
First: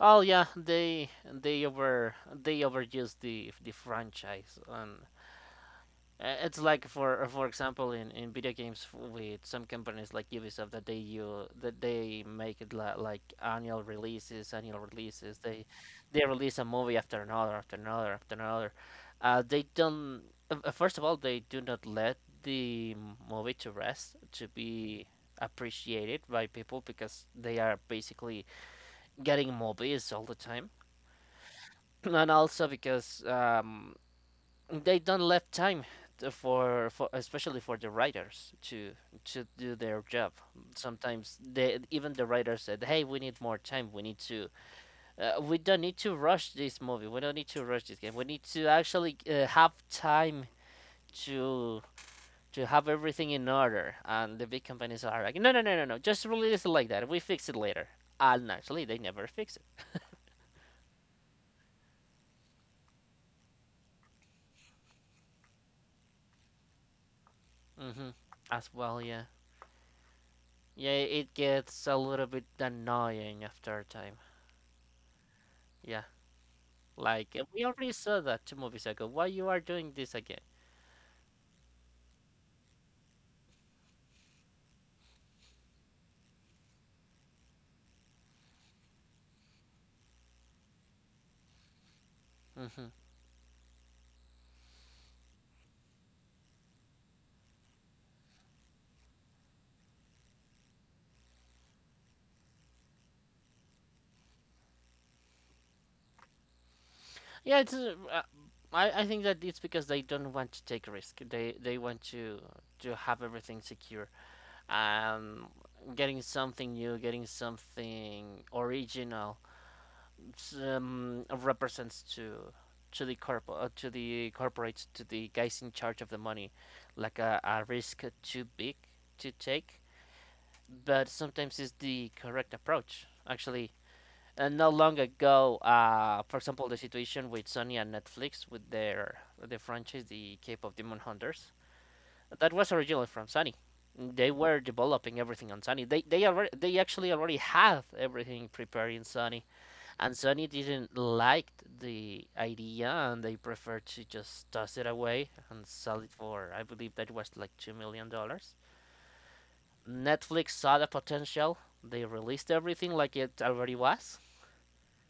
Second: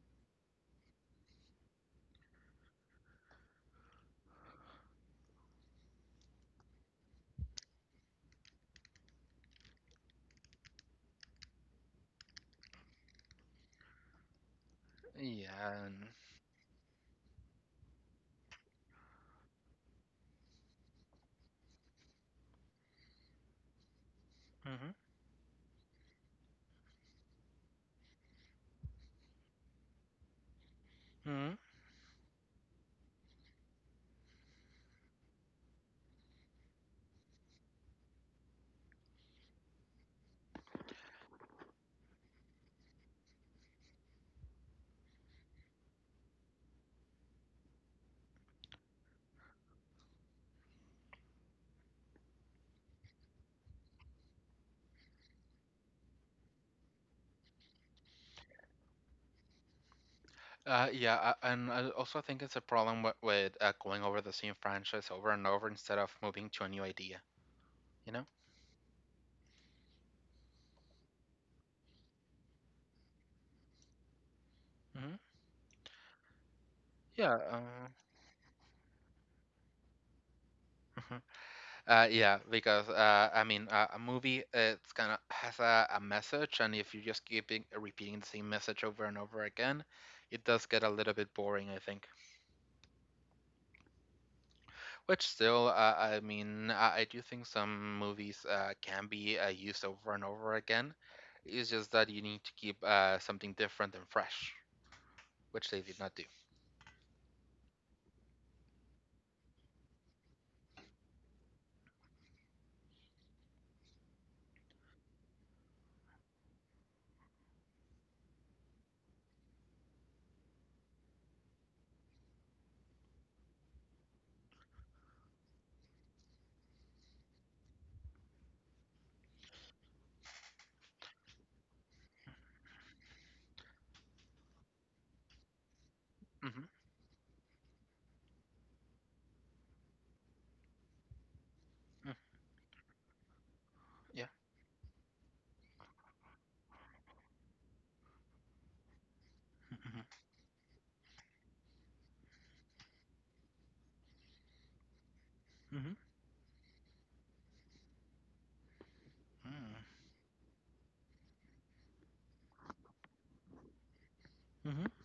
Oh yeah, they over they overused the franchise. And It's like for example in video games with some companies like Ubisoft that they you that they make it like annual releases, annual releases. Yeah. They And, they release a movie after another, after another, after another. They don't. First of all, they do not let the movie to rest to hmm. be appreciated by people because they are basically getting movies all the time, Hmm. and also because they don't left time for especially for the writers to do their job. Sometimes they even the writers said, "Hey, we need more time. We need to we don't need to rush this movie. We don't need to rush this game. We need to actually have time to to have everything in order." And the big companies are like, "No, no, no, no, no. Just release it like that. We fix it later." And actually, they never fix it. Yeah, and I also think it's a problem with, with going over the same franchise over and over instead of moving to a new idea. Mhm. You know? As well, yeah. Yeah, it gets a little bit annoying after a time. Hmm. Yeah. Like Yeah. We already saw that two movies ago. Why you are doing this again? Uh, yeah, because I mean, a movie it's kind of has a message, and if you just keep repeating the same message over and over again, it does get a little bit boring, I think. Hmm Which still, I mean, I do think some movies can be used over and over again. It's just that you need to keep something different and fresh, which they did not do. Yeah, it's. I think that it's because they don't want to take risk. They want to have everything secure. Um, Getting something new, getting something original, represents to the corp to the corporates, to the guys in charge of the money, like a risk too big to take. But sometimes it's the correct approach. Actually, and not long ago, for example, Hmm. the situation with Sony and Netflix with their the franchise, the Cape of Demon Hunters, that was originally from Sony. Yeah. They were developing everything on Sony. They actually already had everything prepared in Sony, Hmm. and Sony didn't like the idea, and they preferred to just toss it away and Hmm. sell it for I believe that was like $2 million. Hmm. Netflix saw the potential. They released everything like it already was, Hmm.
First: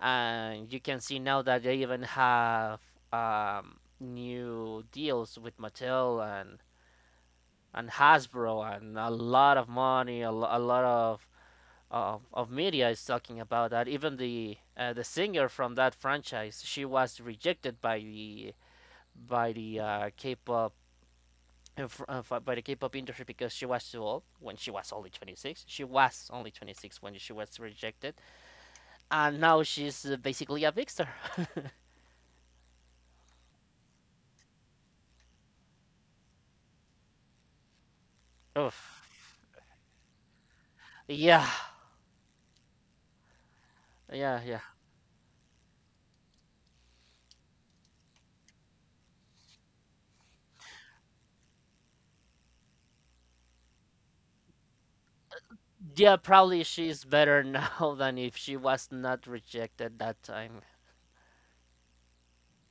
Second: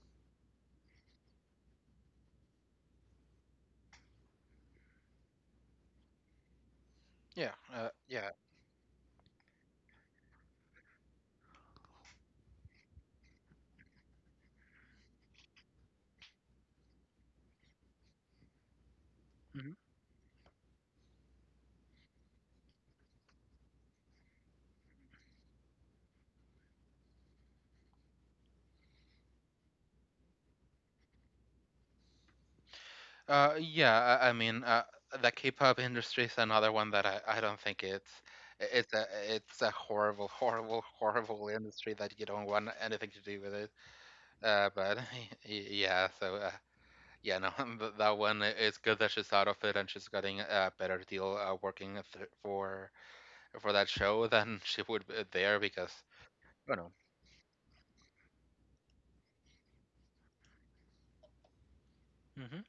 and you can see now that they even have new deals with Mattel and Yeah. Yeah. Hasbro, and a lot of money, a lot of, of media is talking about that. Even the singer from that franchise, she was rejected by the K-pop industry because she was too old when she was only 26. She was only 26 when she was rejected, and now she's basically a big star. Yeah, I mean, the K-pop industry is another one that I don't think Oof. it's a horrible, horrible, horrible Yeah, industry that you don't want anything to do with it. yeah, yeah. But Yeah, so yeah, no, that one it's good that she's out of it and she's getting a better deal working for that show than she would be there, because Yeah, probably you know. she's better now than if she was not rejected that time. Hmm.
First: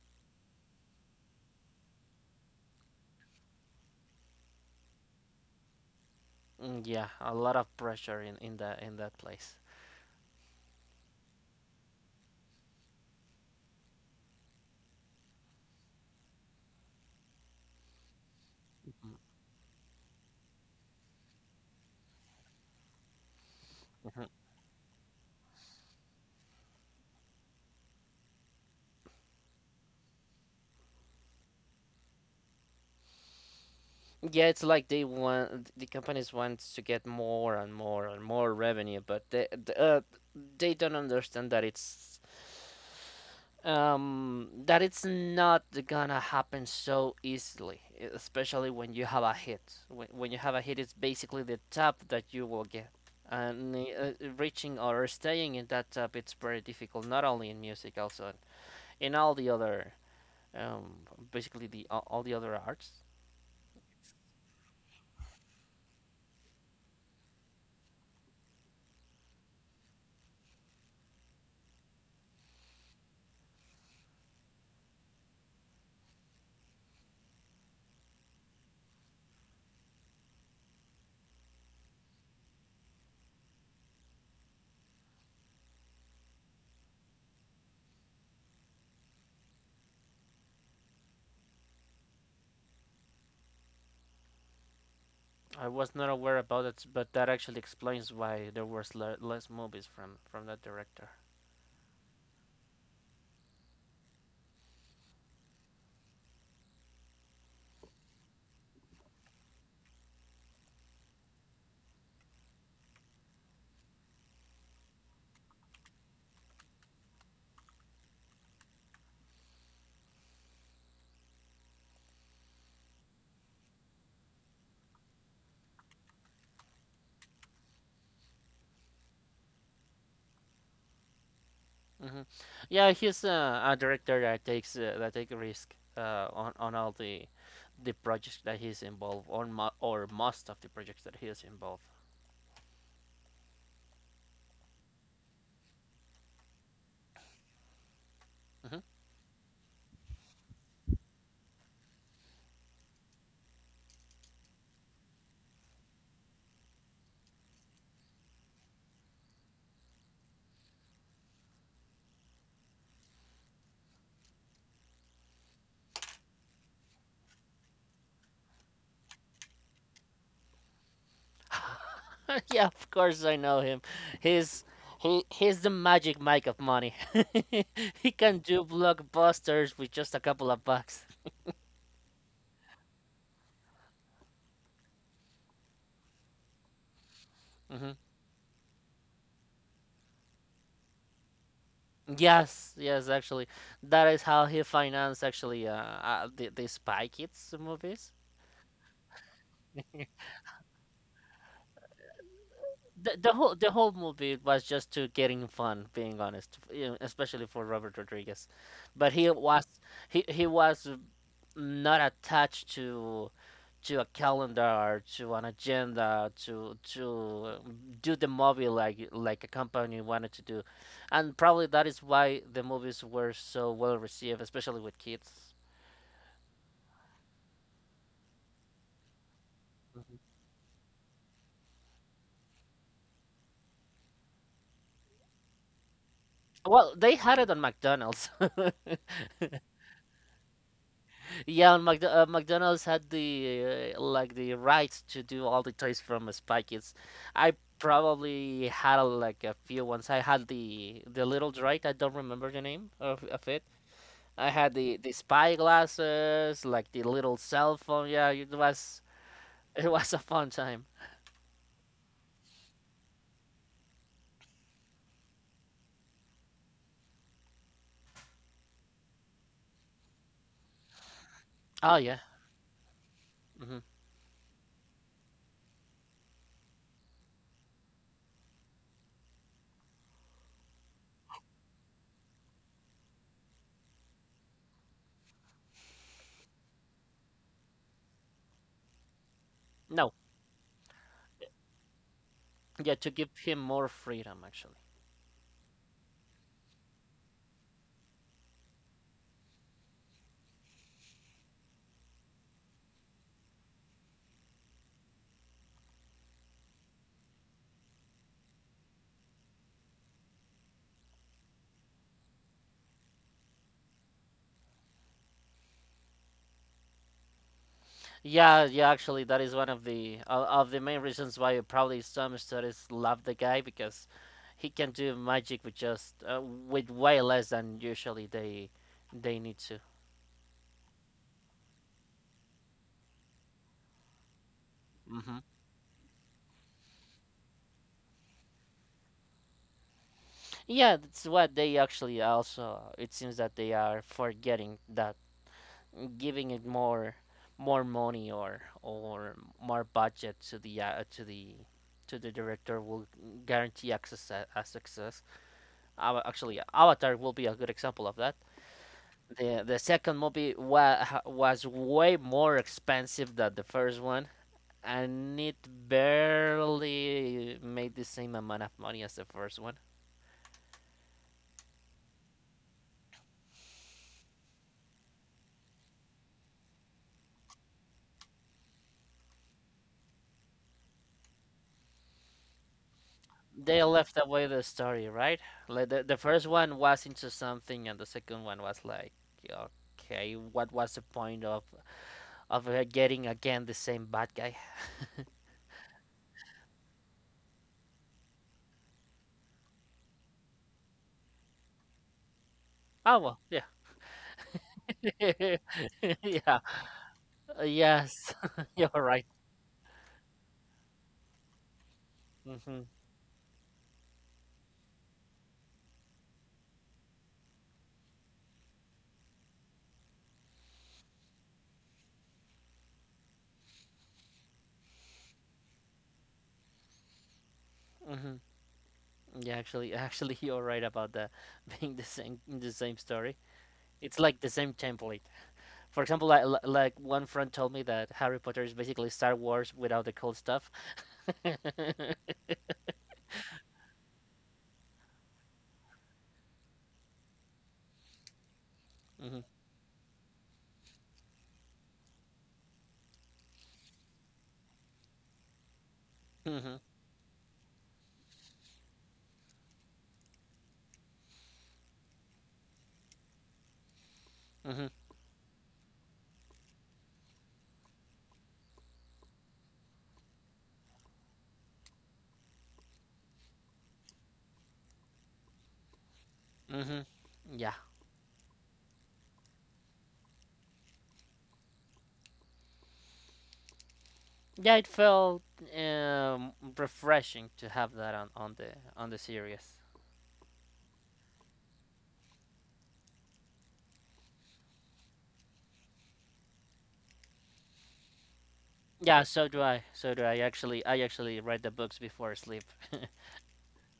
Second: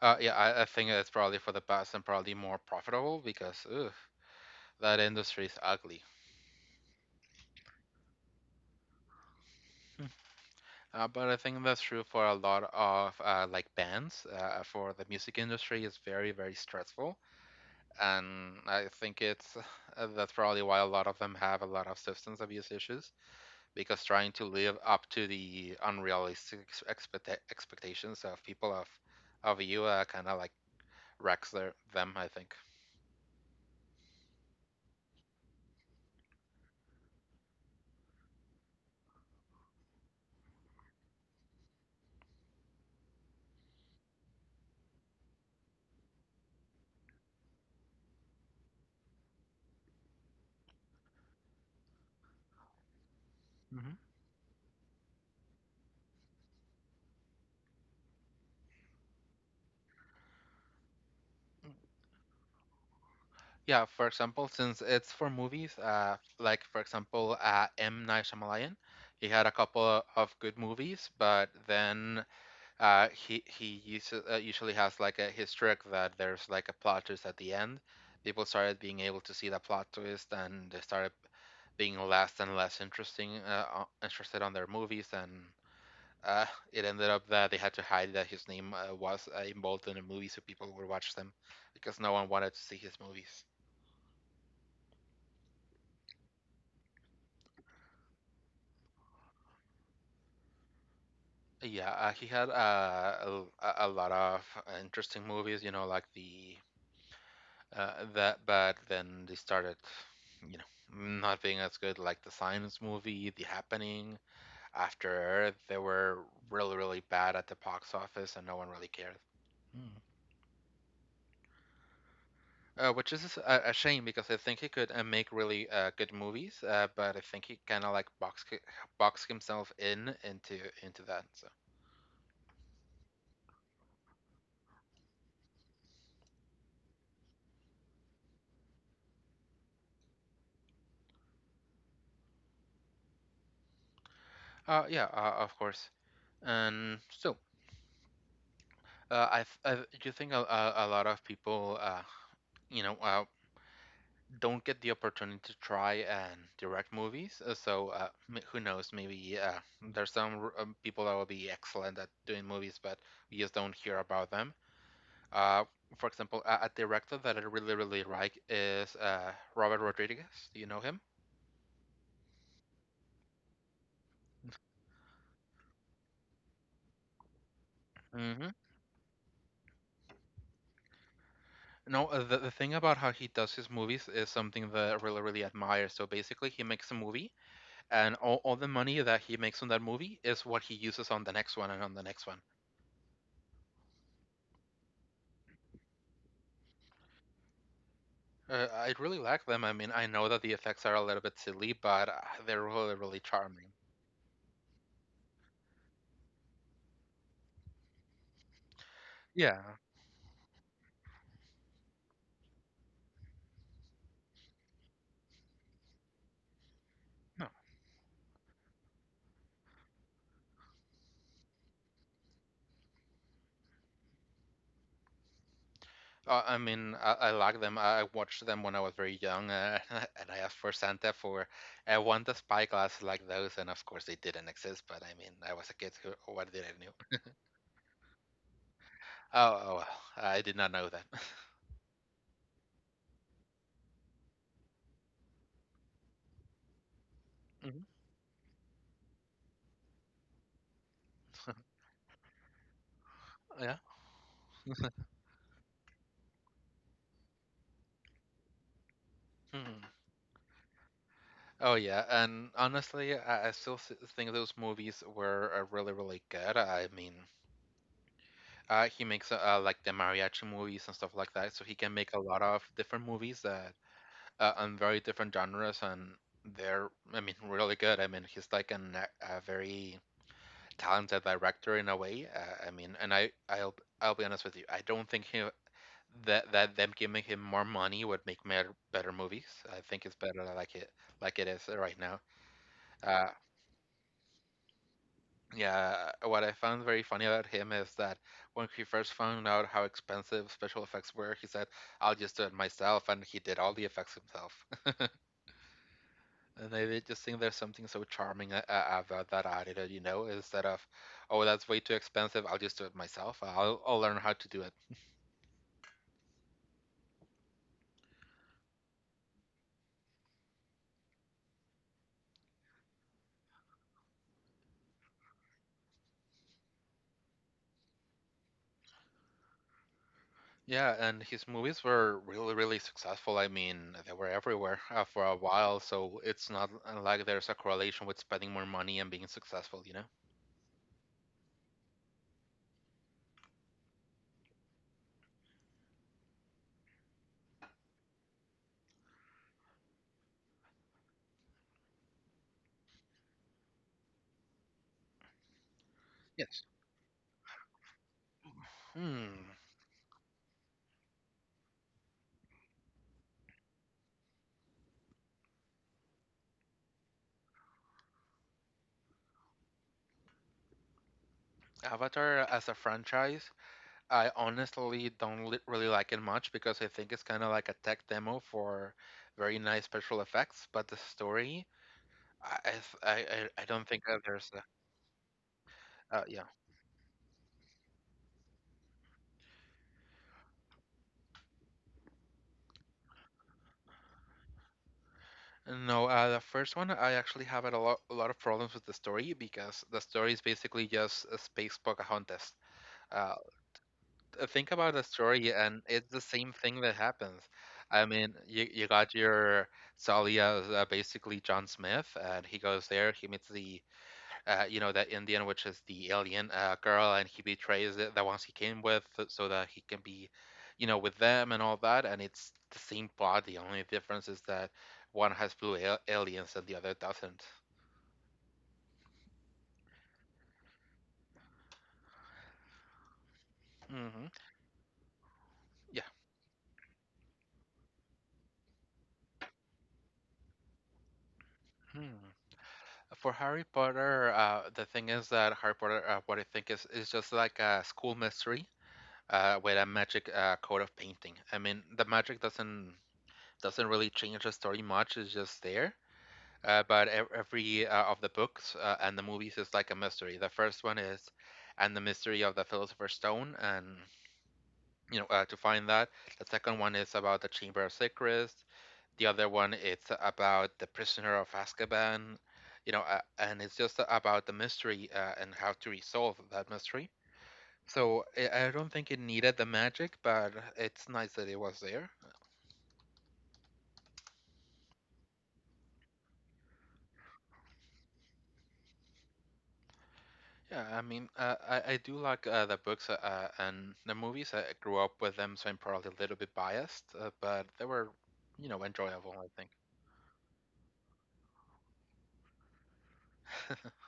Yeah, I think it's probably for the best and probably more profitable, because ugh, that industry is ugly. Mm, yeah, a lot of pressure in that place. But I think that's true for a lot of like bands. For the music industry, is very stressful, and I think Mhm, it's that's probably why a lot of them have a lot of substance abuse issues because trying mhm. to live up to the unrealistic expectations of people of you kind of like wrecks their them. I think. Yeah, it's like they want the companies want to get more and more and more revenue, but they don't understand that it's not gonna happen so easily, especially when you have a hit. When you have a hit, it's basically the top that you will get, and Hmm. Reaching or staying in that top, it's very difficult, not only in music, also in all the other um basically all the other arts. Yeah, for example, since it's for movies, like for example, M. Night Shyamalan, he had a couple of good movies, but then he usually has like a his trick that there's like a plot twist at the end. People started being able to see the plot twist, and they started being less and less interested on their movies, and uh, it ended up that they had to hide that his name was involved in a movie so people would watch them because no one wanted to see his movies. I was not aware about it, but that actually explains why there was less movies from that director. Yeah, he had a lot of interesting movies, you know, like the, but then they started, you know, not being as good, like the Science movie, The Happening, After Earth. They were really, really bad at the box office, and no one really cared. Hmm. Which is a shame because I think he could make really good movies, but I think he kind of like box himself in into that. So, Hmm Yeah, he's a director that takes that take risk on all the projects that he's involved on, or most of the projects that he is involved. Yeah, of course. And so, Hmm Uh, I, I do think a lot of people, you know, uh, don't get the opportunity to try and direct movies. So who knows? Maybe there's people that will be excellent at doing movies, but we just don't hear about them. Uh, for example, a director that I really, really like is Robert Rodriguez. Do you know him? yeah, of course I know him. He's he's the magic Mike of money. he can Mm-hmm. do blockbusters with just a couple of bucks. No, the thing about how he does his movies is something that I really, really admire. So basically, he makes a movie Hmm and all the money that he makes on that movie is what he uses on the next one and on the next one. Yes, yes, actually, that is how he financed actually the Spy Kids movies. I really like them. I mean, I know that the effects are a little bit silly, but they're really, really the the whole charming. the whole movie was just to getting fun, being honest, you know, especially for Robert Rodriguez, but Yeah, he was not attached to a calendar or to an agenda no. to do the movie like a company wanted to do, and probably that is why the movies were so well received, especially with kids. I mean, I like them. I watched them when I was very young, Mhm. and I asked for Santa for I want the spyglass like those, and of course they didn't exist. But I mean, I was a kid. Who, what did I know? Well, they had it on McDonald's. Oh, oh well, I did not know that. Yeah, and Mc McDonald's had the like the rights to do all the toys from Spy Kids. I Mhm. probably had like a few ones. I had the little droid. I don't remember the name of it. Yeah. I had the spy glasses, like the little cell phone. Yeah, it was Hmm. it was a fun time. Oh yeah, and honestly, I think those movies were really, really good. I mean, he makes like the mariachi movies and stuff like that, so he can Oh make a yeah. lot of different movies that hmm on very different genres, and they're, I mean, really good. I mean, he's like a very talented director in a way. I mean, and I'll be honest with you, I don't think he. That them giving him more money would make better movies. I think it's No, better like it is right now. yeah, to Uh, give him more freedom actually. Yeah, what I found very funny about him is that when he first found out how expensive special effects were, he said, "I'll just do it myself," and he did all the effects himself. And I did just think there's something so charming about that attitude, you know, instead of, "Oh, that's way too expensive. I'll just do it myself. I'll learn how to do it." Yeah, yeah, actually, that is one of the of the main reasons why probably some studies love the guy because he can do magic with just with way less than usually they need to. Yeah, and his movies were really, really successful. I mean, they were everywhere for a Hmm while, so it's not like there's a correlation with spending more money and being successful, you know? Yeah, that's what they actually also. It seems that they are forgetting that giving it more money or more budget to the director will guarantee access a success. Yes. Actually, Avatar will be a good example of that. Hmm. The second movie was way more expensive than the first one, and it barely made the same amount of money as the first one. Avatar as a franchise, I honestly don't really like it much because I think it's kind of like a tech demo for very nice special effects, but the story, I th- I don't They think that left there's away a the story, right? Like the yeah. first one was into something and the second one was like, okay, what was the point of getting again the same bad guy? No, the first one I actually have had a lot of problems with the story because the story is basically just a space Pocahontas. oh Uh, well, yeah. Think about the story and it's the same yeah. thing that happens. I mean, yes, you you're got right. your Salia, basically John Smith, and he goes hmm there, he meets the you know, that Indian, which is the alien girl, and he betrays the ones he came with, so that he can be, you know, with them and all that, and it's the same plot. The only difference is that one has blue aliens and the other doesn't. hmm Yeah, actually, actually, you're right about that, being the same story. Hmm. It's like the same template. For example, like one friend told me that Harry Potter is basically Star Wars without the cool stuff. Yeah. hmm For Harry Potter, the thing is that Harry Potter, what I think is just like a school mystery with a magic coat of painting. I mean, the magic doesn't really change the story much. It's just there. Hmm But every of the books and the movies is like a mystery. The first one is, and the mystery of the Philosopher's Stone, and hmm you know, to find that. The second one is about the Chamber of Secrets. The other one it's about the Prisoner of Azkaban, you know, and it's just about the mystery and how to resolve that mystery. hmm Yeah, So I don't think it needed the magic, but it's nice that it was there. yeah, it felt um, refreshing to have that on the series. Yeah, I mean, I do like the books and the movies. I grew up with them, so I'm probably a little bit biased, but they were, you know, Yeah, enjoyable. I so think. do I. So do I. Actually, I actually read the books before sleep.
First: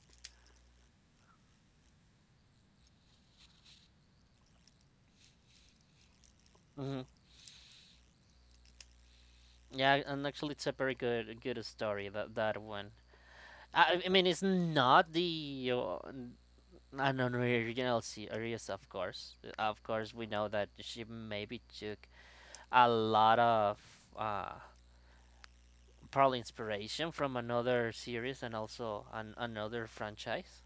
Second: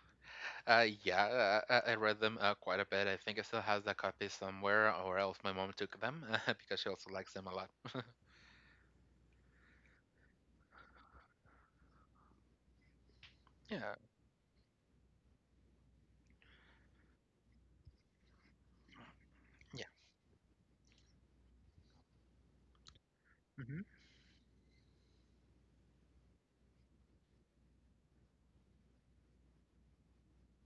Yeah, I read them quite a bit. I think I still have the copy somewhere, or else my mom took them because she hmm also likes them a lot. Yeah, and actually, it's a very good story, that one. Yeah, I mean, it's not the an original series, of course. Of yeah. course, we know that she maybe took a lot of Hmm. uh, probably inspiration from another series and also another franchise.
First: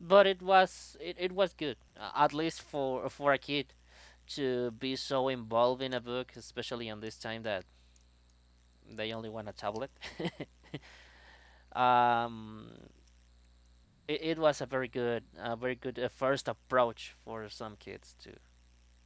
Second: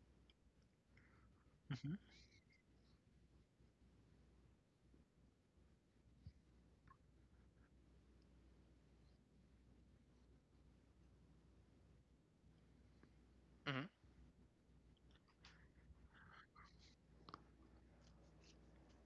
But it was good, Hmm. At least for a kid to be so involved in a book, especially on this time that they only want a tablet. um, Hmm. It, it was a very good, very good first approach for some kids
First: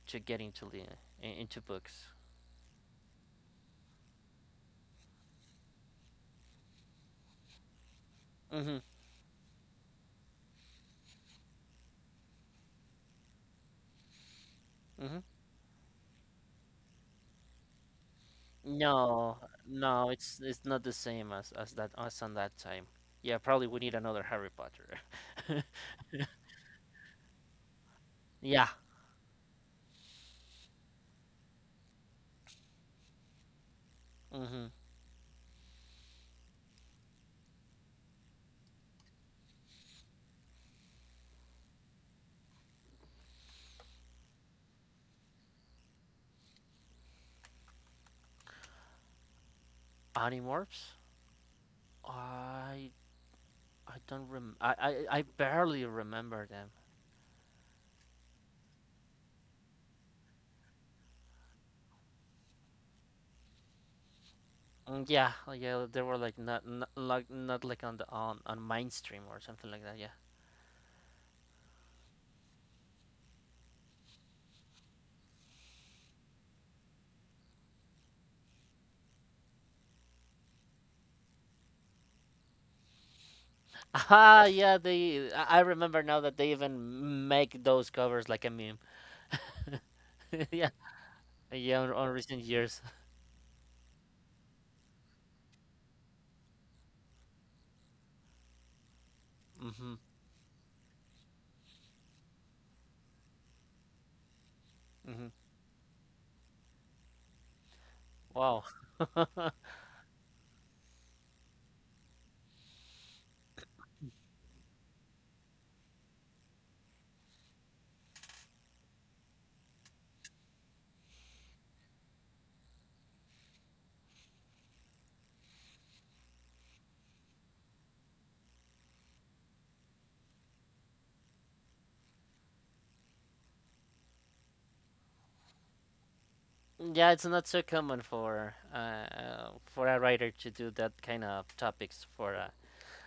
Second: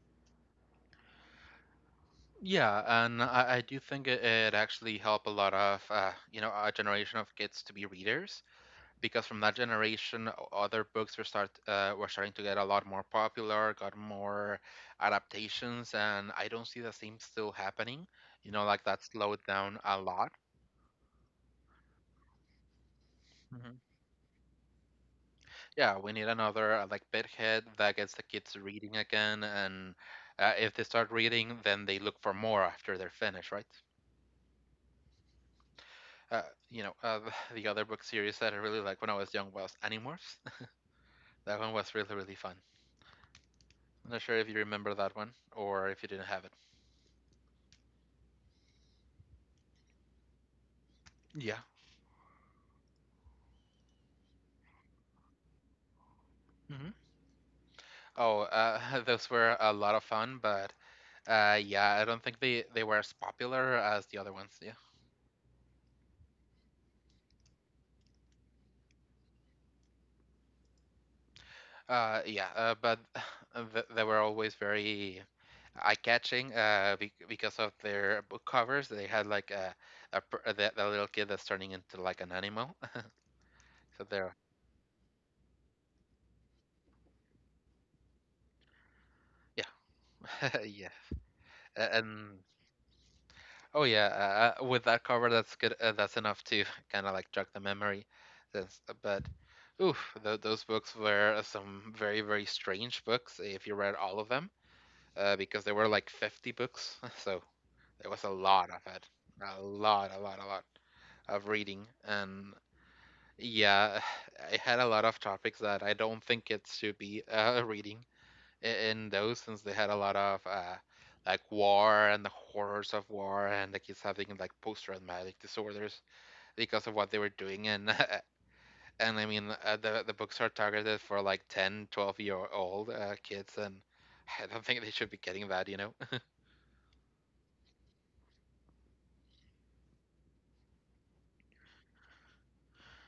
to get into the into books. Yeah, and I do think it actually helped a lot of, you know, our generation of kids to be readers Mhm. because from that generation, other books were start were starting to get a lot more popular, got more Mhm. adaptations, and I don't see the same still happening. You know, like that No, slowed down a no, lot. it's not the same as that as on that time. Yeah, probably Hmm. we need another Harry Potter. Yeah, we need another like bedhead that gets the kids Yeah. reading again, and if they start reading, then they look for more after they're finished, right? Mhm. Uh, you know, the other book series that I really liked when I was young was Animorphs. That one was really, really fun. I'm not sure if you remember that one or if you didn't have it. Animorphs? Yeah. I I don't rem I, I, I barely remember them. Mm-hmm. Oh, those were a lot of fun, but yeah, I don't think they were as popular as the other ones. Yeah. Mm, yeah, yeah, they were like not, not like on the on mainstream or something like that. Yeah. Yeah, but they were always very eye-catching because of their book covers. They had like the little kid that's turning into like an animal. So they're, Ah, yeah, they. I remember now that they even make those covers like a meme. yeah, yeah, yeah. yeah, A- on and recent years. Oh yeah, with that cover, that's good. That's enough to kind of like jog the memory. That's, uh, but, Mm-hmm, oof, those books were some very strange books, eh, if you read all of them, mm-hmm. Because there were like 50 books, so there was a Wow. lot of a lot, a lot, a lot of reading, and yeah, I had a lot of topics that I don't think it should be reading in those since they had a lot of like war and the horrors of war and the kids having like post-traumatic disorders because of what they were doing and and I mean the books are targeted for like 10, 12 year old kids and I don't think they should be getting that, you know. yeah, it's not so common for a writer to do that kind of topics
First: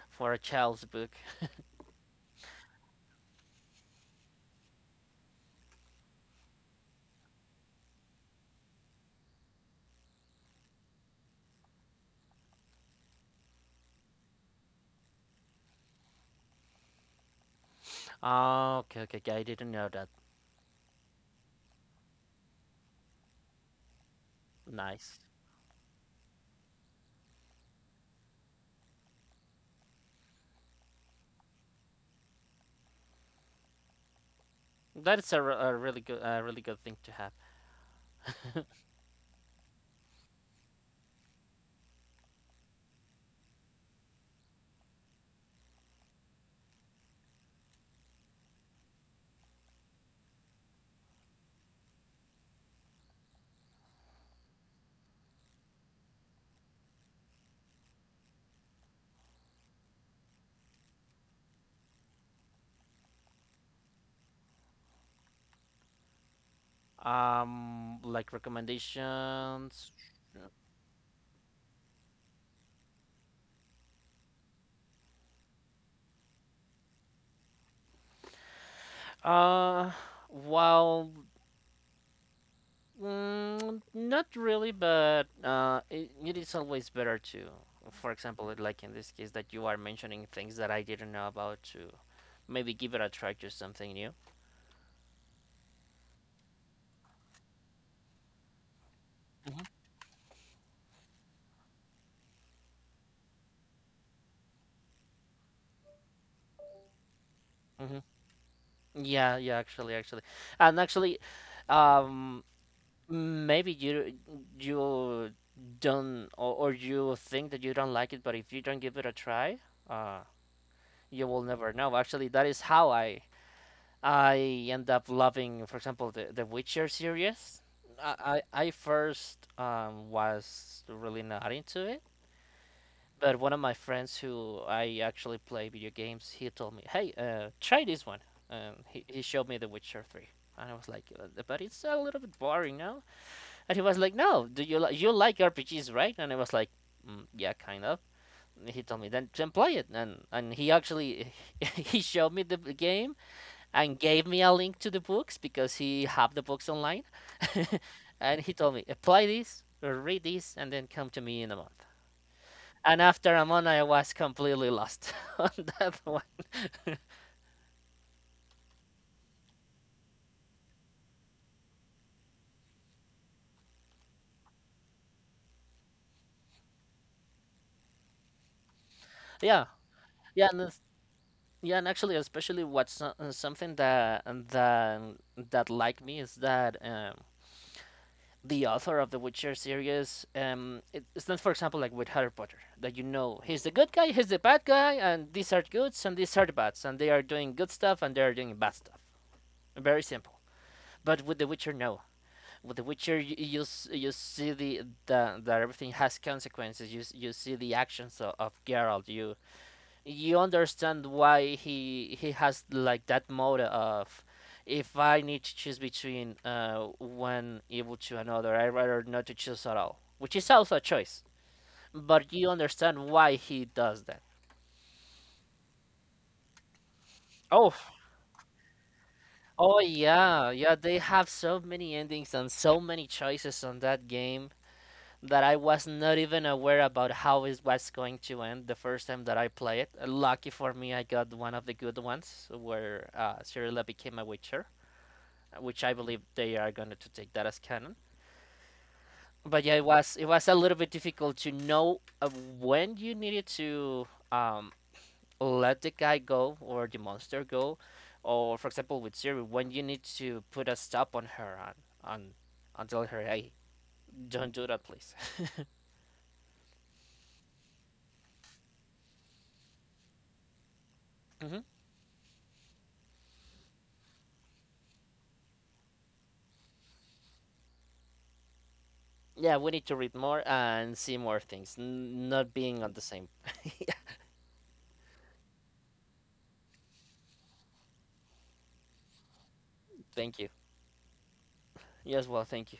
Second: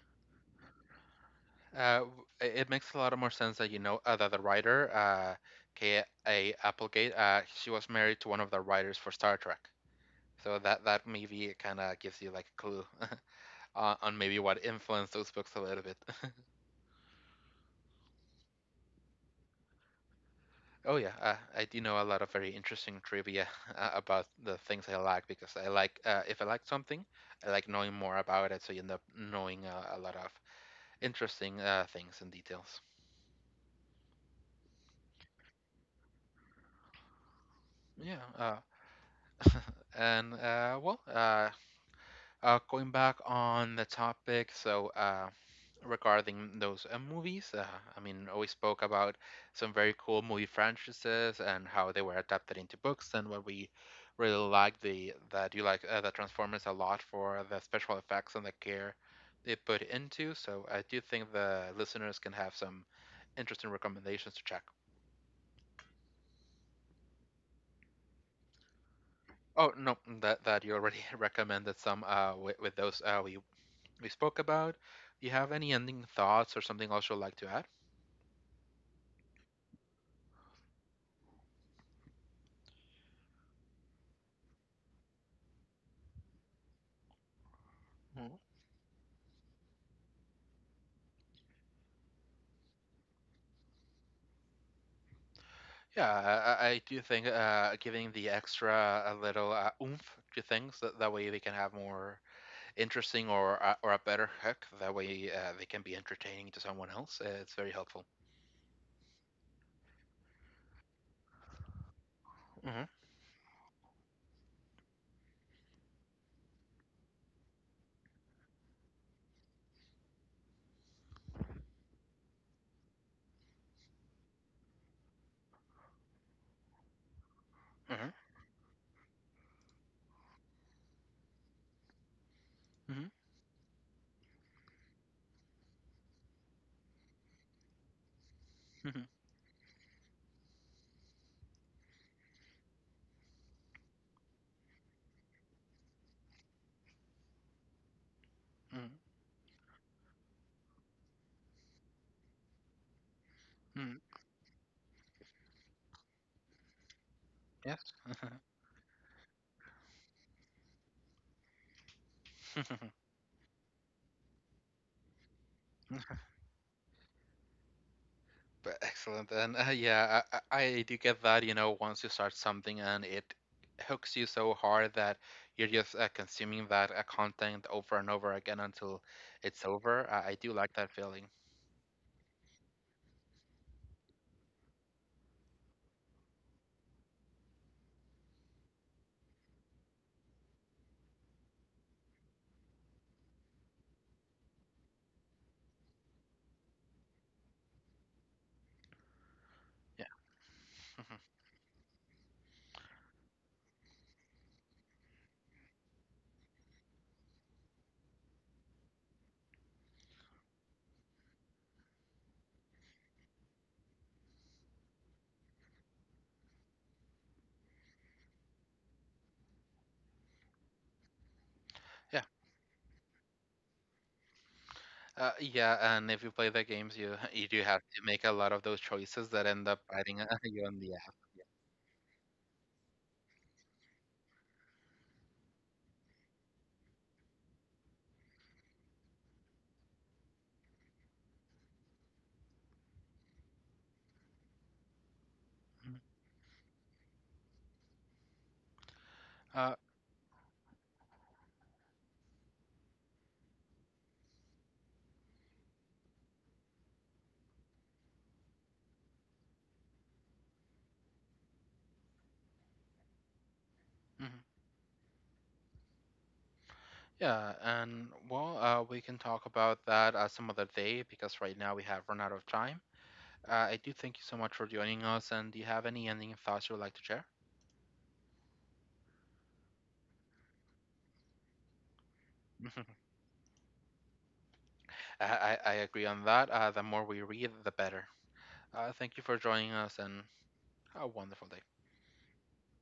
for a child's book. uh, w- it it makes a lot of more sense that, you know, that the writer K.A. Applegate, she was married to one of the writers for Star Trek, so that that maybe kind of gives you like a clue on maybe what influenced those books a little bit. Oh, okay, okay, okay. I didn't know that. Oh yeah, I do know a lot of very interesting trivia about the things I Nice. like because I like if I like something, I like knowing more about it, so you end up knowing a lot of interesting things and details. That is a, a really good thing to have. Yeah, and going back on the topic, so regarding those movies. I mean, we spoke about some very cool movie franchises and how they were adapted into books, and what we really like the that you like the Transformers a lot for the special effects and the care they put into. So I do think the listeners can have some interesting recommendations to check. Like Oh recommendations. no, that that you already recommended some with those we spoke about. Do you have any ending thoughts or something else you'd like to add? Uh, well, mm, not really, but it, it is always better to, for example, like in this case that you are mentioning things that I didn't know about, to maybe give it a try to something new. Yeah, I do think giving the extra a little Mhm. Oomph to things that, that way they can have more interesting or a better hook. That way they can be entertaining to someone else. It's very hmm helpful. Yeah, yeah, actually, actually, and actually, um, Mm-hmm. maybe you don't, or you think that you don't like it, but if you don't give it a try, uh, you will never know. Actually, that is how I end up loving, for example, the Witcher series. Mm-hmm. I first was really not into it, Mm-hmm. but one of my friends who I actually play video games, he told me, "Hey, try this one." He showed me The Witcher 3, and I was like, but it's a little bit boring, now." And he was like, "No, do you you like RPGs, right?" And I was like, mm, "Yeah, kind of." He Mm-hmm. told me, "Then play it," and he actually he showed me the game and Mm-hmm. gave me a link to the books because he had the books online. Yes. and he told me, apply this or read this and then come to me in a month. And after a month, I was completely lost on that one. But excellent. And yeah, I do get that. You know, once you start something and it hooks you so hard that you're just consuming that content over and over again until it's yeah, over. I yeah, do and like that feeling. Yeah. yeah, and actually, especially something that that like me is that the author of the Witcher series, it's not, for example, like with Harry Potter, that you know he's the good guy, he's the bad guy, and these are goods and these are the bads, and they are doing good stuff and they are doing bad stuff. Very simple. Mhm. But with The Witcher, no. With The Witcher, you see the that everything has consequences. You see the actions of Geralt. You understand why he has like that mode of, if I need to choose between one evil to another, I'd rather not to choose at all, which is also a choice. Yeah, But you understand why he does that. Yeah, and if you play the games, you you do Oh, have to make a lot of those choices that end oh up biting yeah, you yeah. on the They ass. have Yeah. so many endings and so many choices on that game that I was not even aware about how it was going to end the first time that I play it. Lucky for me, I got one of the good ones where Cirilla became a witcher, which I Mhm. believe they are going to take that as canon. But Uh, yeah, it was a little bit difficult to know when you needed to um, let the guy go or the monster go, or for example with Siri, when you need to put a stop on her on, on tell her, hey, mhm. don't do that, please. Yeah, and well, we can talk about that some other day because right hmm now we have run out of time. I do thank you so much for joining us, and do you have any ending thoughts you would like to share? Yeah, we need to read more and see more things, not Mhm. being on the same. Yeah, I agree on that. The more we read, the better. Thank you for joining us, and thank you. a wonderful day. Yes, well, thank you.